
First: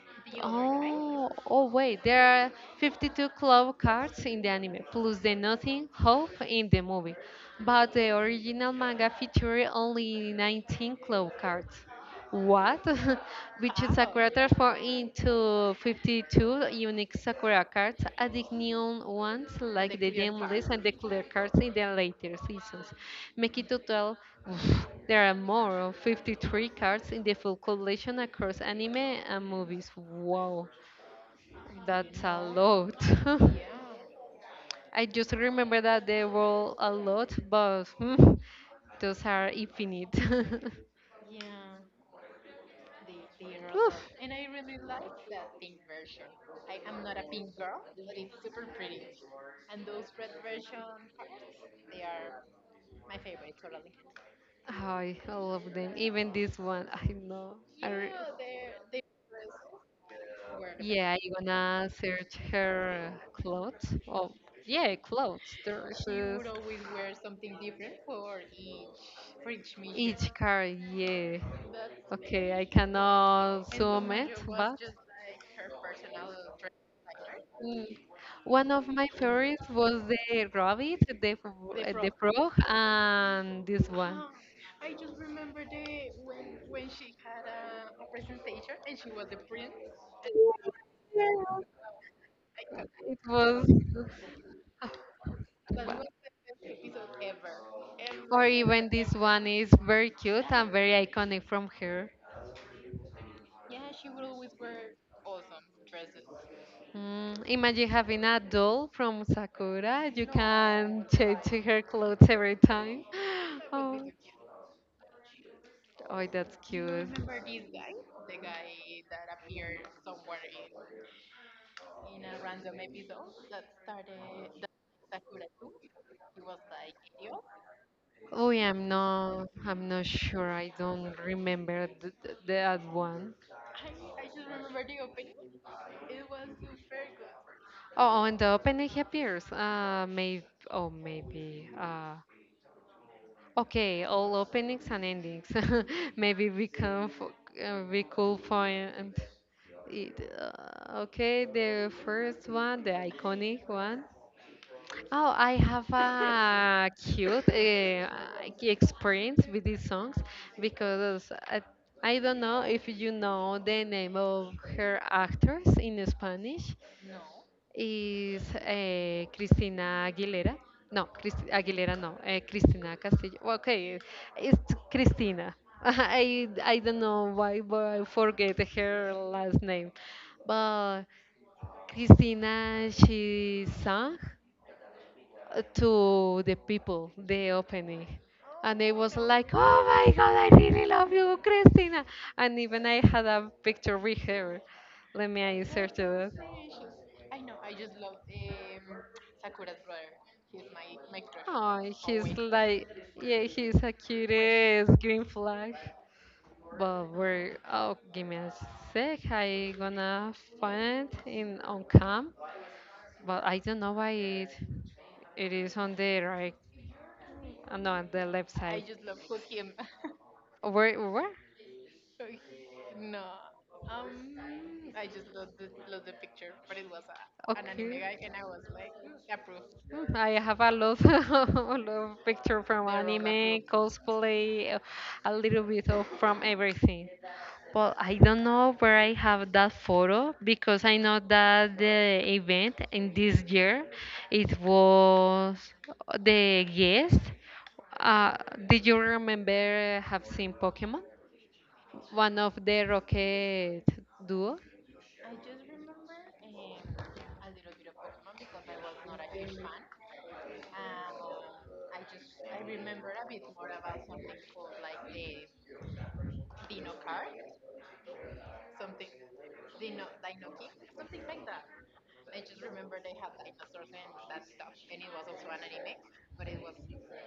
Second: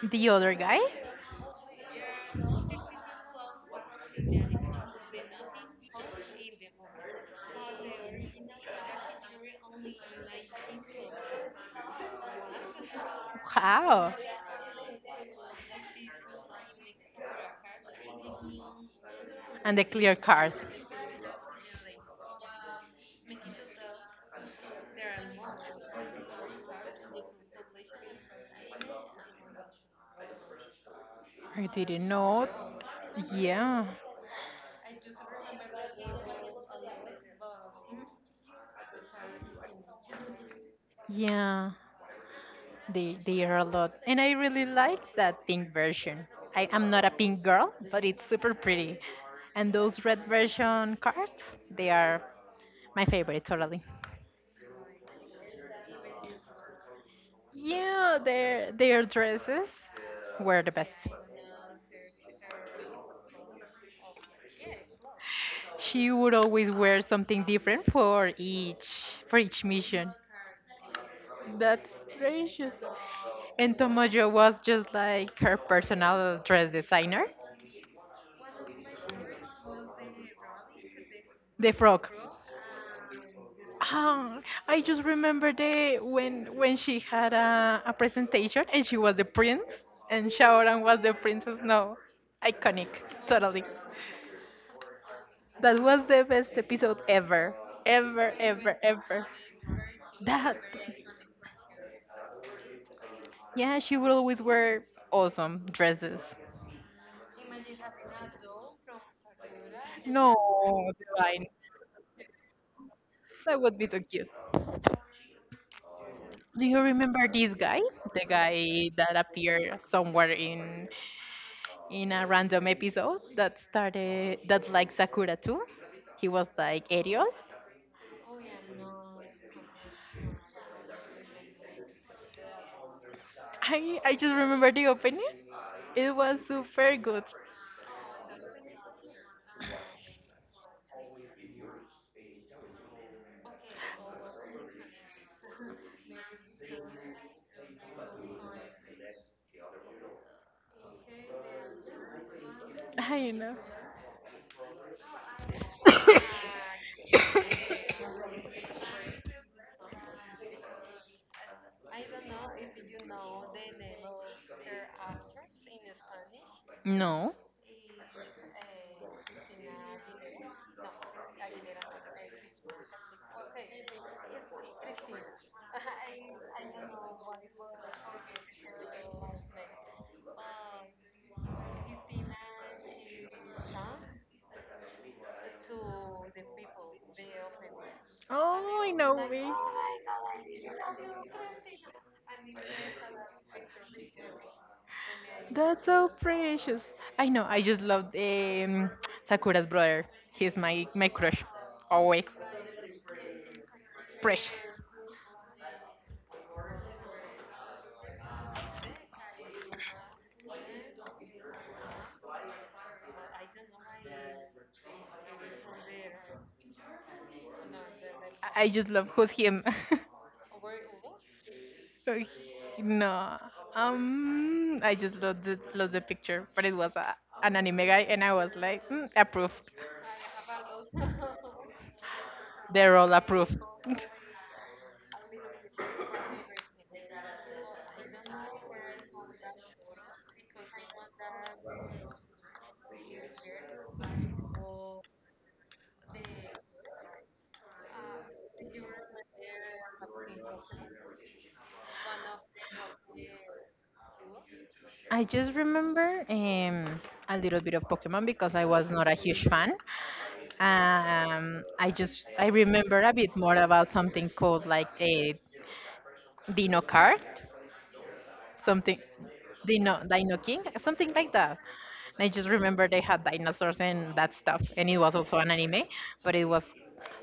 Speaker 1: the other guy?
Speaker 2: Oh, oh wait, there are 52 club cards in the anime, plus the Nothing Hope in the movie. But the original manga featured only 19 club cards. What? Which is a
Speaker 1: How?
Speaker 2: quarter for into 52 unique Sakura cards, adding new ones
Speaker 1: And
Speaker 2: like
Speaker 1: the
Speaker 2: the
Speaker 1: clear
Speaker 2: DM
Speaker 1: cars.
Speaker 2: and the clear cards in the later seasons. Make it total, oof, there are more of 53 cards in the full collection across anime and movies. Wow,
Speaker 1: I didn't
Speaker 2: that's a
Speaker 1: know.
Speaker 2: lot.
Speaker 1: Yeah.
Speaker 2: I just remember that they roll a lot, but hmm, those are infinite.
Speaker 1: Yeah. They are a lot. And I really like that pink version. I am not a pink girl, but it's super pretty. And those red version cards, they are my favorite totally.
Speaker 2: Ay, I love them. Even this one, I know.
Speaker 1: Yeah, their dresses were the best.
Speaker 2: Yeah, you gonna search her clothes. Oh, yeah, clothes, there
Speaker 1: She would
Speaker 2: dresses,
Speaker 1: always wear something different for each mission.
Speaker 2: car. Yeah.
Speaker 1: That's
Speaker 2: Okay, I
Speaker 1: precious.
Speaker 2: cannot.
Speaker 1: And
Speaker 2: And
Speaker 1: Tomoyo was just like her personal dress designer.
Speaker 2: dress. One of my favorites was the rabbit, the
Speaker 1: The
Speaker 2: the
Speaker 1: frog.
Speaker 2: frog, and this one.
Speaker 1: Ah, I just remember the when she had a presentation and she was the prince and Shaoran was the princess. No, iconic,
Speaker 2: It was,
Speaker 1: totally. That was the best episode ever, ever,
Speaker 2: or
Speaker 1: ever,
Speaker 2: even this
Speaker 1: ever.
Speaker 2: one is very cute
Speaker 1: That
Speaker 2: and very iconic from her.
Speaker 1: yeah, she would always wear awesome dresses.
Speaker 2: Mm, imagine having a doll from Sakura. You
Speaker 1: No,
Speaker 2: can change
Speaker 1: divine.
Speaker 2: her clothes every time.
Speaker 1: That would be too cute.
Speaker 2: Oh, oh, that's
Speaker 1: Do you
Speaker 2: cute.
Speaker 1: remember this guy? The guy that appeared somewhere in a random episode that started that like Sakura too? He was like Ariel.
Speaker 2: Oh, yeah, I'm not sure. I don't remember that one.
Speaker 1: I just remember the opening. It was super good.
Speaker 2: Oh, and the opening appears. Maybe. Oh, maybe. Okay. All openings and endings. Maybe we can. We could find it. Okay, the first one, the
Speaker 1: I know.
Speaker 2: iconic one. Oh, I have a cute experience with these songs because I don't know if you know the name of her actors in Spanish,
Speaker 1: No.
Speaker 2: is Cristina Aguilera. No, Cris- Aguilera, no, eh, Cristina Castillo. Well, okay, it's Cristina. I don't know why, but I forget her last name. But Cristina, she sang to the people, the opening. And I
Speaker 1: Oh, I
Speaker 2: was
Speaker 1: know
Speaker 2: like,
Speaker 1: me.
Speaker 2: oh my God, I really love you, Christina. And even I had a picture with her. Let me yeah, insert
Speaker 1: That's so
Speaker 2: it.
Speaker 1: precious. I know. I just love Sakura's brother. He's my crush.
Speaker 2: Oh, he's always.
Speaker 1: Always
Speaker 2: Like, yeah, he's a
Speaker 1: precious.
Speaker 2: cutest green flag. But we're, oh, give me a sec. I gonna find in on cam, but I don't know why it it is on there. I'm not on the left
Speaker 1: I
Speaker 2: I
Speaker 1: I
Speaker 2: side.
Speaker 1: just love who's him.
Speaker 2: Where? Where?
Speaker 1: Oh, he- no. I just love the picture, but it was a, an anime guy,
Speaker 2: Okay.
Speaker 1: and I was like, mm, approved.
Speaker 2: Mm, I have a lot, a lot of picture from
Speaker 1: They're all
Speaker 2: anime, approved.
Speaker 1: approved.
Speaker 2: Cosplay, a little bit of from everything. Well, I don't know where I have that photo because I know that the event in this year it was the guest. Uh, did you remember have seen Pokemon? One of the Rocket duo.
Speaker 1: I just remember a little bit of Pokemon because I was not a huge fan. I remember a bit more about something called like a Dino Card, something Dino Dino King, something like that. And I just remember they had dinosaurs and that stuff, and it was also an anime, but it was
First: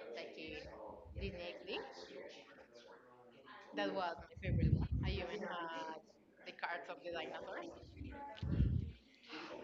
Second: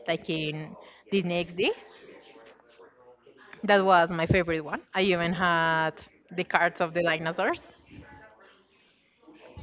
Speaker 1: like in Disney XD. That was my favorite one. I even had the cards of the dinosaurs.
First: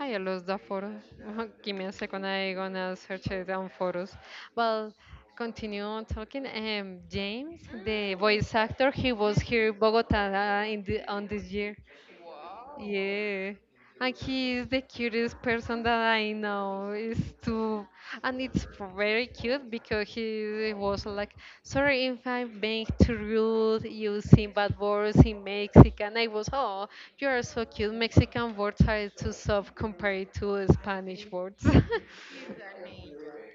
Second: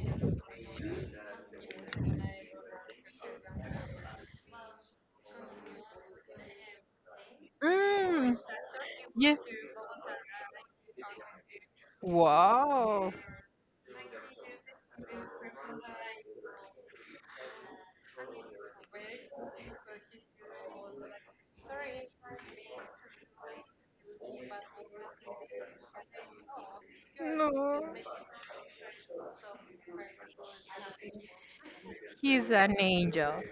Speaker 2: I lost the photo. Give me a second. I gonna search it on photos. Well, continue on talking. James, the
Speaker 1: Mm,
Speaker 2: voice actor, he was
Speaker 1: yes.
Speaker 2: here in Bogota in the, on this year.
Speaker 1: Wow.
Speaker 2: Yeah. And he is the cutest person that I know. Is too and it's very cute because he was like, sorry
Speaker 1: Wow.
Speaker 2: if I'm being too rude using bad words in Mexican. I was, oh, you are so
Speaker 1: No.
Speaker 2: cute. Mexican words are too soft compared to Spanish words.
Speaker 1: He's an angel.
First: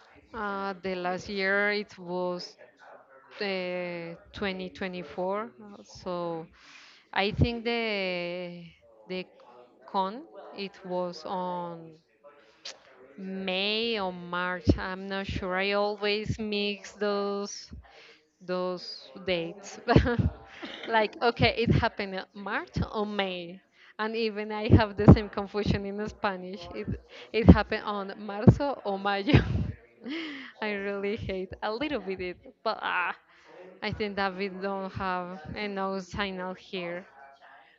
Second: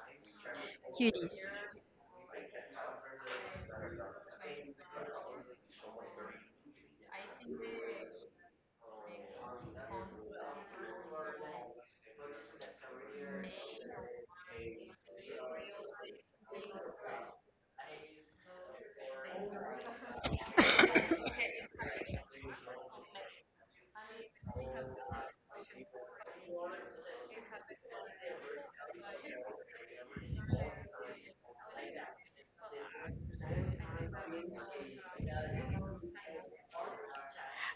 Speaker 2: The last
Speaker 1: Cutie.
Speaker 2: year it was 2024. So I think the con it was on May or March. I'm not sure. I always mix those dates. Like okay, it happened in March or May. And even I have the same confusion in Spanish. It happened on marzo or mayo. I really hate a little bit it, but ah. I think that we don't have enough signal here.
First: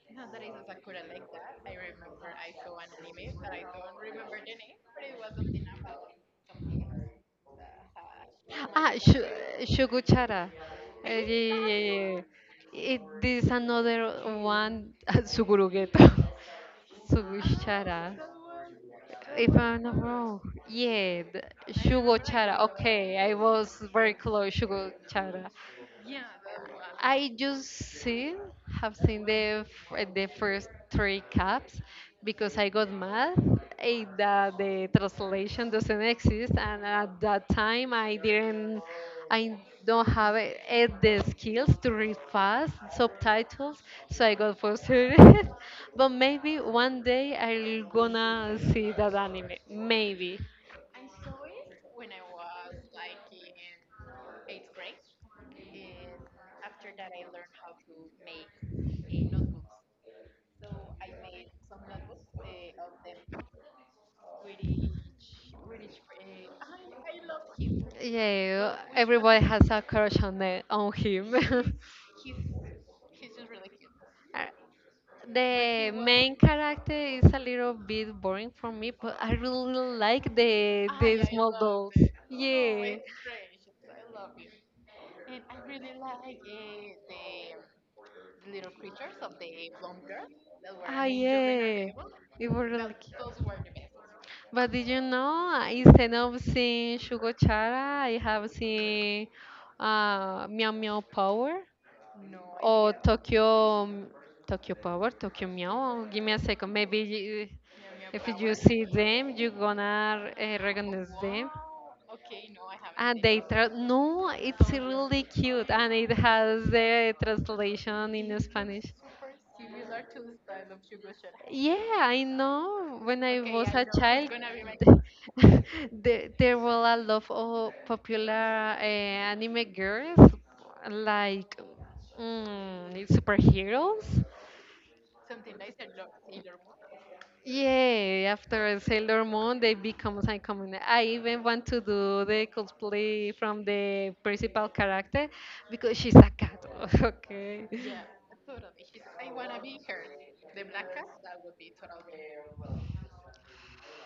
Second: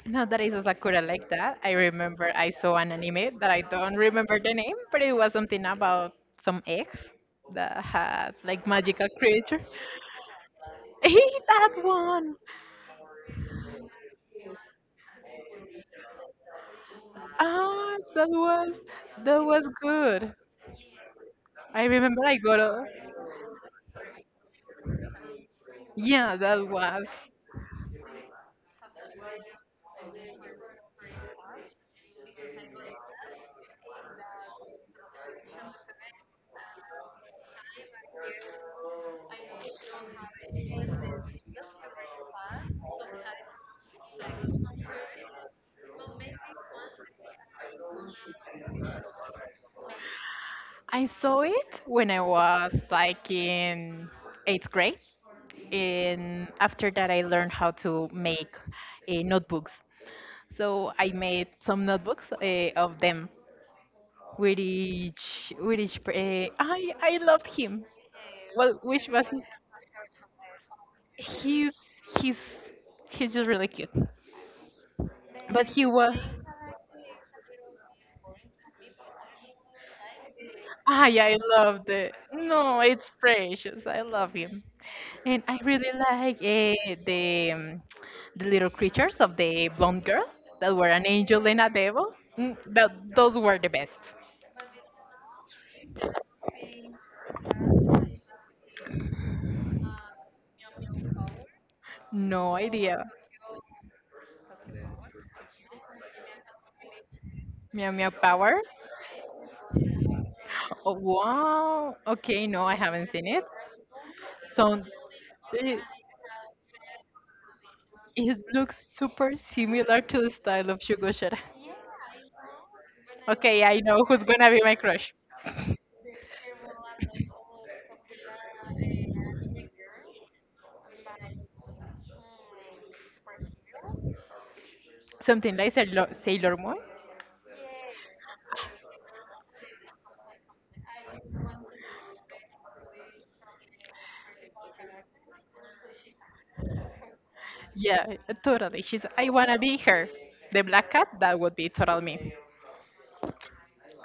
Speaker 1: Now that I saw Sakura like that, I remember I saw an anime that I don't remember the name, but it was something about some eggs that had like
Speaker 2: Ah,
Speaker 1: magical
Speaker 2: shu-
Speaker 1: creature.
Speaker 2: Shuguchara. Yeah,
Speaker 1: Hey,
Speaker 2: yeah,
Speaker 1: that
Speaker 2: yeah, yeah.
Speaker 1: one!
Speaker 2: It, this another one, Sugurugeto.
Speaker 1: Ah,
Speaker 2: Suguchara.
Speaker 1: that was
Speaker 2: If I'm not
Speaker 1: good.
Speaker 2: wrong. Yeah, the-
Speaker 1: I remember I
Speaker 2: Shugochara.
Speaker 1: got a,
Speaker 2: Okay, I was very close, Shugochara.
Speaker 1: yeah, that was...
Speaker 2: I just see, have seen the the first three caps because I got mad that the translation doesn't exist, and at that time I didn't, I don't have the skills to read fast subtitles, so I got frustrated. But maybe 1 day I'll gonna see that anime, maybe.
Speaker 1: I saw it when I was like in eighth grade, and after that, I learned how to make notebooks. So I made some notebooks of them with each with each. I loved him. Well,
Speaker 2: Yeah,
Speaker 1: which was,
Speaker 2: everybody has a crush on the on
Speaker 1: he's
Speaker 2: him.
Speaker 1: he's he's just really cute.
Speaker 2: Uh,
Speaker 1: But he
Speaker 2: the
Speaker 1: was.
Speaker 2: main character is a little bit boring for me, but I really like
Speaker 1: Ah,
Speaker 2: the
Speaker 1: yeah, I
Speaker 2: small
Speaker 1: loved
Speaker 2: dolls.
Speaker 1: it. No,
Speaker 2: Yeah.
Speaker 1: it's precious. I love him, and I really like the little creatures of the blonde girl that were
Speaker 2: Ah,
Speaker 1: an angel and a
Speaker 2: yeah.
Speaker 1: devil.
Speaker 2: We
Speaker 1: Mm,
Speaker 2: were that
Speaker 1: those were
Speaker 2: like.
Speaker 1: the best.
Speaker 2: But did you know, instead of seeing Shugo Chara, I have seen Meow Meow Power
Speaker 1: No
Speaker 2: or idea.
Speaker 1: idea.
Speaker 2: Tokyo Tokyo Power, Tokyo Meow. Give me a second. Maybe
Speaker 1: Meow Meow
Speaker 2: if you
Speaker 1: Power.
Speaker 2: see them, you're gonna
Speaker 1: Oh,
Speaker 2: recognize them.
Speaker 1: wow. Okay, no, I haven't
Speaker 2: And
Speaker 1: seen
Speaker 2: they
Speaker 1: it.
Speaker 2: tra- no, it's
Speaker 1: So
Speaker 2: really cute,
Speaker 1: it,
Speaker 2: and it has the translation in
Speaker 1: it looks
Speaker 2: Spanish.
Speaker 1: super similar to the style of Shugo Shara.
Speaker 2: Yeah, I know. When I it.
Speaker 1: Okay,
Speaker 2: Was
Speaker 1: I
Speaker 2: a
Speaker 1: know who's
Speaker 2: child,
Speaker 1: gonna be my
Speaker 2: th-
Speaker 1: crush.
Speaker 2: there were a lot of popular anime girls, like superheroes.
Speaker 1: Something like Sailor Moon.
Speaker 2: Yeah, after Sailor Moon, they become iconic. I even want to do the cosplay from the principal character because she's a cat. Okay.
Speaker 1: Yeah, totally. She's, I wanna be her. The black cat, that would be total me.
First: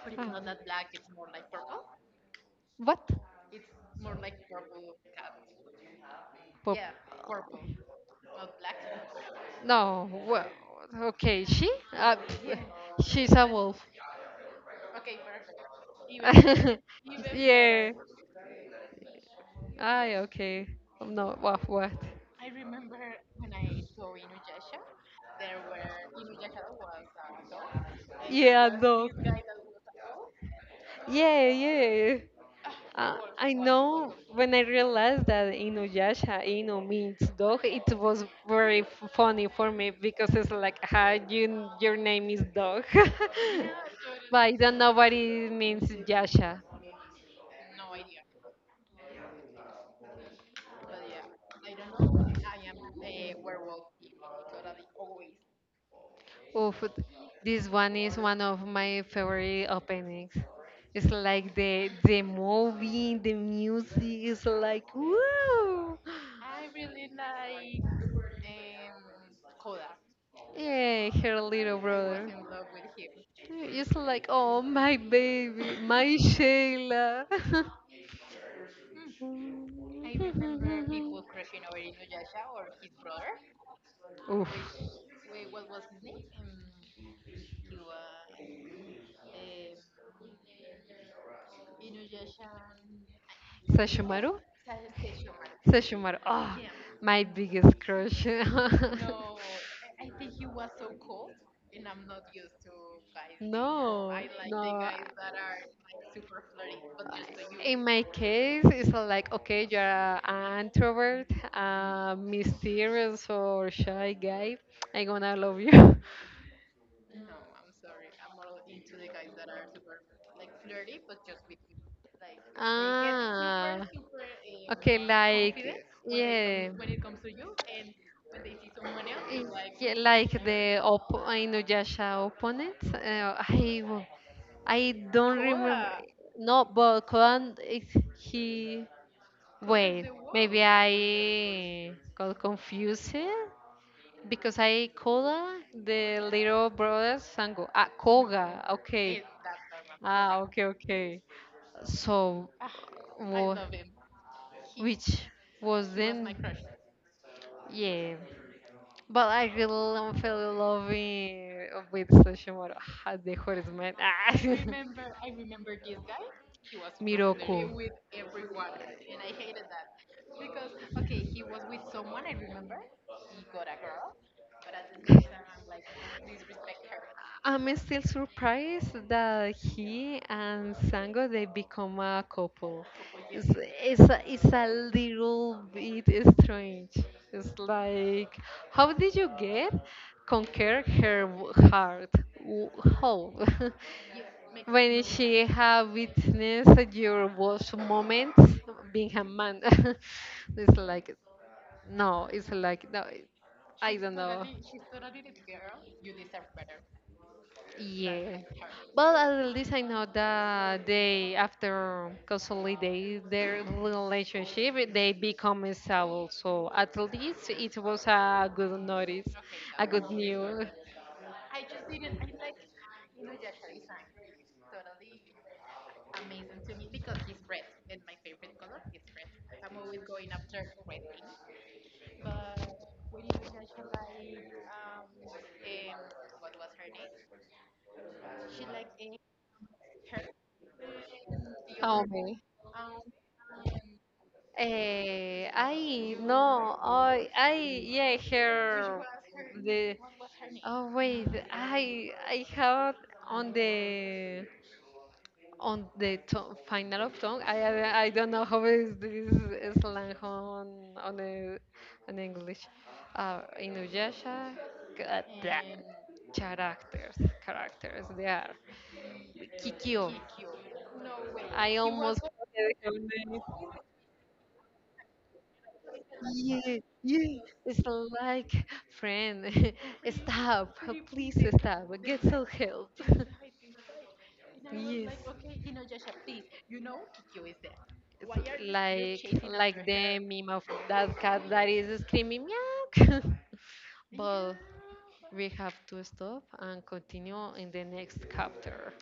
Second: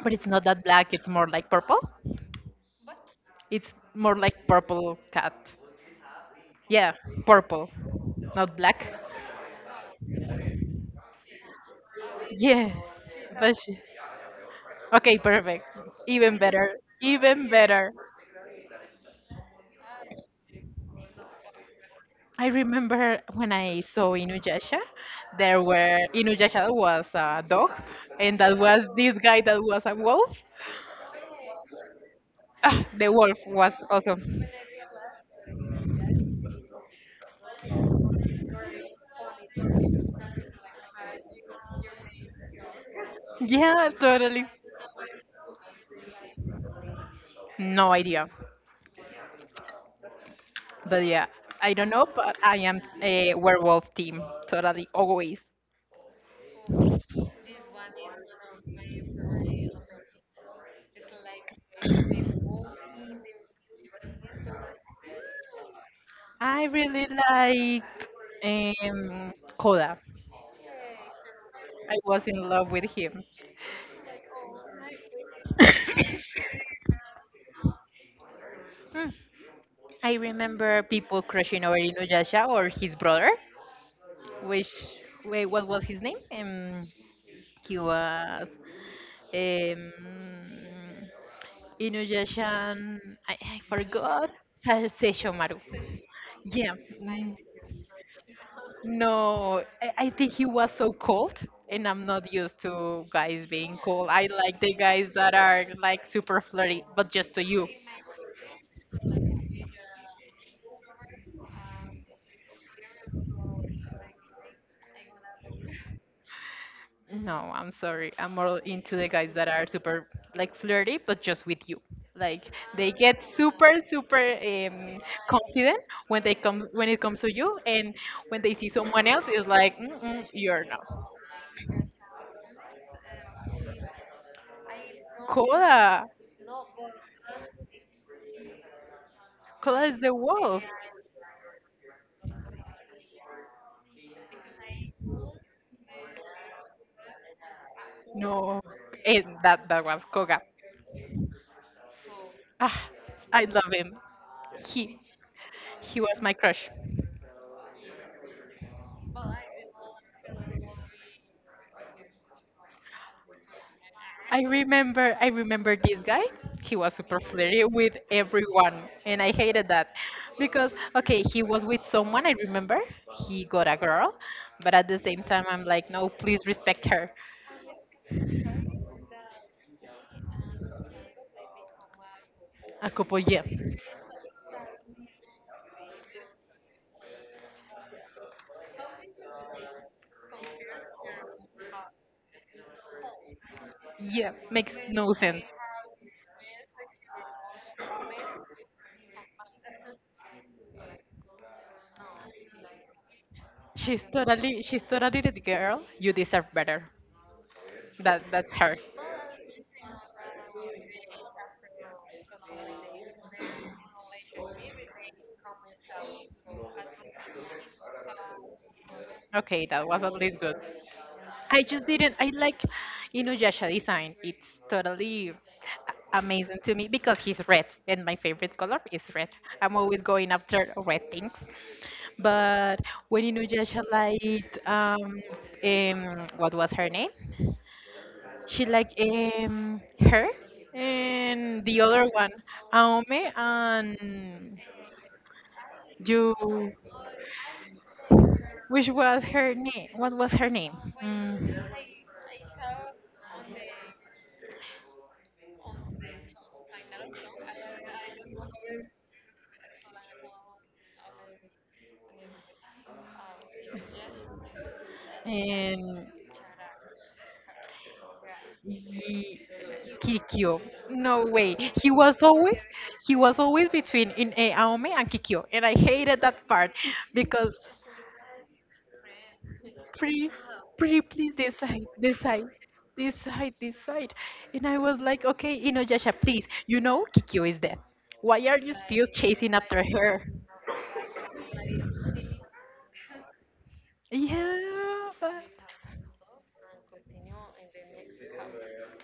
Speaker 1: But it's not that
Speaker 2: Ah.
Speaker 1: black, it's more like purple.
Speaker 2: What?
Speaker 1: It's more like purple cat.
Speaker 2: Pop.
Speaker 1: Yeah, purple, not black.
Speaker 2: No. Well, okay. She? Yeah, pff, yeah,
Speaker 1: Yeah,
Speaker 2: she's a
Speaker 1: but
Speaker 2: wolf.
Speaker 1: she. Okay, perfect. Even
Speaker 2: Better.
Speaker 1: better. Even
Speaker 2: Yeah.
Speaker 1: better.
Speaker 2: Ah, okay. No. What? What?
Speaker 1: I remember when I saw Inuyasha, there were, Inuyasha was a dog, and that
Speaker 2: Yeah,
Speaker 1: was
Speaker 2: dog.
Speaker 1: this guy that was a wolf.
Speaker 2: Yeah, yeah.
Speaker 1: Ah, the wolf
Speaker 2: I
Speaker 1: was
Speaker 2: know
Speaker 1: awesome.
Speaker 2: when I realized that Inuyasha, Inu means dog, it was very f- funny for me because it's like, "How you, your name is dog."
Speaker 1: Yeah,
Speaker 2: But
Speaker 1: totally.
Speaker 2: I don't know what it means, Yasha.
Speaker 1: No idea, but yeah, I don't know, but I am a werewolf team, totally always.
Speaker 2: Oof, this one is one of my favorite openings. It's like the movie, the music is like, wow.
Speaker 1: I really liked Koda.
Speaker 2: Yeah, her little
Speaker 1: I was
Speaker 2: brother.
Speaker 1: in love with him.
Speaker 2: It's like, oh, my baby, my Shayla.
Speaker 1: Hmm, I remember
Speaker 2: I
Speaker 1: people crushing over Inuyasha or his brother,
Speaker 2: oof.
Speaker 1: which, wait, what was his name? He was um, Inuyasha. And- I forgot.
Speaker 2: Sashimaru?
Speaker 1: Sa- Seishomaru.
Speaker 2: Sashimaru. Oh,
Speaker 1: Yeah.
Speaker 2: my
Speaker 1: mm,
Speaker 2: biggest crush.
Speaker 1: No, I think he was so cold, and I'm not used to guys being cold.
Speaker 2: No, no,
Speaker 1: I
Speaker 2: like
Speaker 1: like the
Speaker 2: no.
Speaker 1: guys that are like super flirty, but just to you.
Speaker 2: In my case, it's a like, okay, you're an introvert, a mysterious or shy guy. I'm gonna love you.
Speaker 1: No, I'm sorry. I'm more into the guys that are super like flirty, but just with you. Like they get super,
Speaker 2: Ah, okay,
Speaker 1: confident
Speaker 2: like,
Speaker 1: when they come,
Speaker 2: yeah.
Speaker 1: when it comes to you, and when they see someone else, it's like,
Speaker 2: Yeah, like
Speaker 1: mm-mm, you're
Speaker 2: the
Speaker 1: not.
Speaker 2: op Inuyasha opponent. I don't remember.
Speaker 1: Koda,
Speaker 2: No, but Koan is he?
Speaker 1: Koda is
Speaker 2: Wait,
Speaker 1: the
Speaker 2: maybe
Speaker 1: wolf.
Speaker 2: I got confused. Because I Koga the little brother Sango. Ah, Koga.
Speaker 1: No,
Speaker 2: Okay.
Speaker 1: and that was
Speaker 2: Ah,
Speaker 1: Koga.
Speaker 2: okay, okay. So,
Speaker 1: Ah, I
Speaker 2: wha-
Speaker 1: love him. He
Speaker 2: which was
Speaker 1: he
Speaker 2: then?
Speaker 1: was my crush.
Speaker 2: Yeah. But I really fell in love with Sashimoto. Ah, the hottest man. Ah.
Speaker 1: I
Speaker 2: I
Speaker 1: remember this guy. He was super
Speaker 2: Miroku.
Speaker 1: flirty with everyone and I hated that because okay, he was with someone, I remember. He got a girl, but at the same time I'm like, "No, please respect her."
Speaker 2: I'm still surprised that he and Sango they become a couple.
Speaker 1: A couple, yeah.
Speaker 2: It's, it's a little bit strange. It's like, how did you get conquer her heart? W- How?
Speaker 1: Yeah, makes
Speaker 2: When
Speaker 1: no
Speaker 2: she
Speaker 1: sense.
Speaker 2: have witnessed your worst moments being a man. It's like, no, it's like, no, I don't know.
Speaker 1: She's totally the girl. You deserve better.
Speaker 2: Yeah.
Speaker 1: That's her.
Speaker 2: Well, at least I know that they, after consolidate their relationship, they become stable. So at least it was a good notice,
Speaker 1: Okay, that
Speaker 2: a
Speaker 1: was
Speaker 2: good
Speaker 1: at least good.
Speaker 2: news.
Speaker 1: I just didn't. I like Inuyasha design. It's totally a- amazing to me because he's red, and my favorite color is red. I'm always going after red things. But when Inuyasha liked what was her name? She liked her, and the other one, Aome, and
Speaker 2: Eh, I
Speaker 1: you.
Speaker 2: no, I yeah,
Speaker 1: Which
Speaker 2: her
Speaker 1: was her name?
Speaker 2: the.
Speaker 1: What was her name?
Speaker 2: Oh wait,
Speaker 1: Mm,
Speaker 2: I have on the on the final of tongue. I don't know how is this slang on a, on English. Inuyasha, blah,
Speaker 1: and
Speaker 2: characters, characters. They are
Speaker 1: Ye-
Speaker 2: Kikyo.
Speaker 1: Kikyo. No way.
Speaker 2: I
Speaker 1: He was
Speaker 2: almost
Speaker 1: always
Speaker 2: forget her name.
Speaker 1: between in Aome and Kikyo, and I hated that part
Speaker 2: Yeah, yeah.
Speaker 1: because
Speaker 2: It's like friend,
Speaker 1: pretty
Speaker 2: stop,
Speaker 1: please,
Speaker 2: please
Speaker 1: decide
Speaker 2: stop. Get some help.
Speaker 1: decide, and I was like,
Speaker 2: Yes.
Speaker 1: okay, Inuyasha, please, you know Kikyo is dead. Why are
Speaker 2: Like,
Speaker 1: you still
Speaker 2: like
Speaker 1: chasing after
Speaker 2: like
Speaker 1: her?
Speaker 2: the meme of that cat that is screaming meow. But
Speaker 1: Yeah, but
Speaker 2: we have to stop and continue in the next chapter.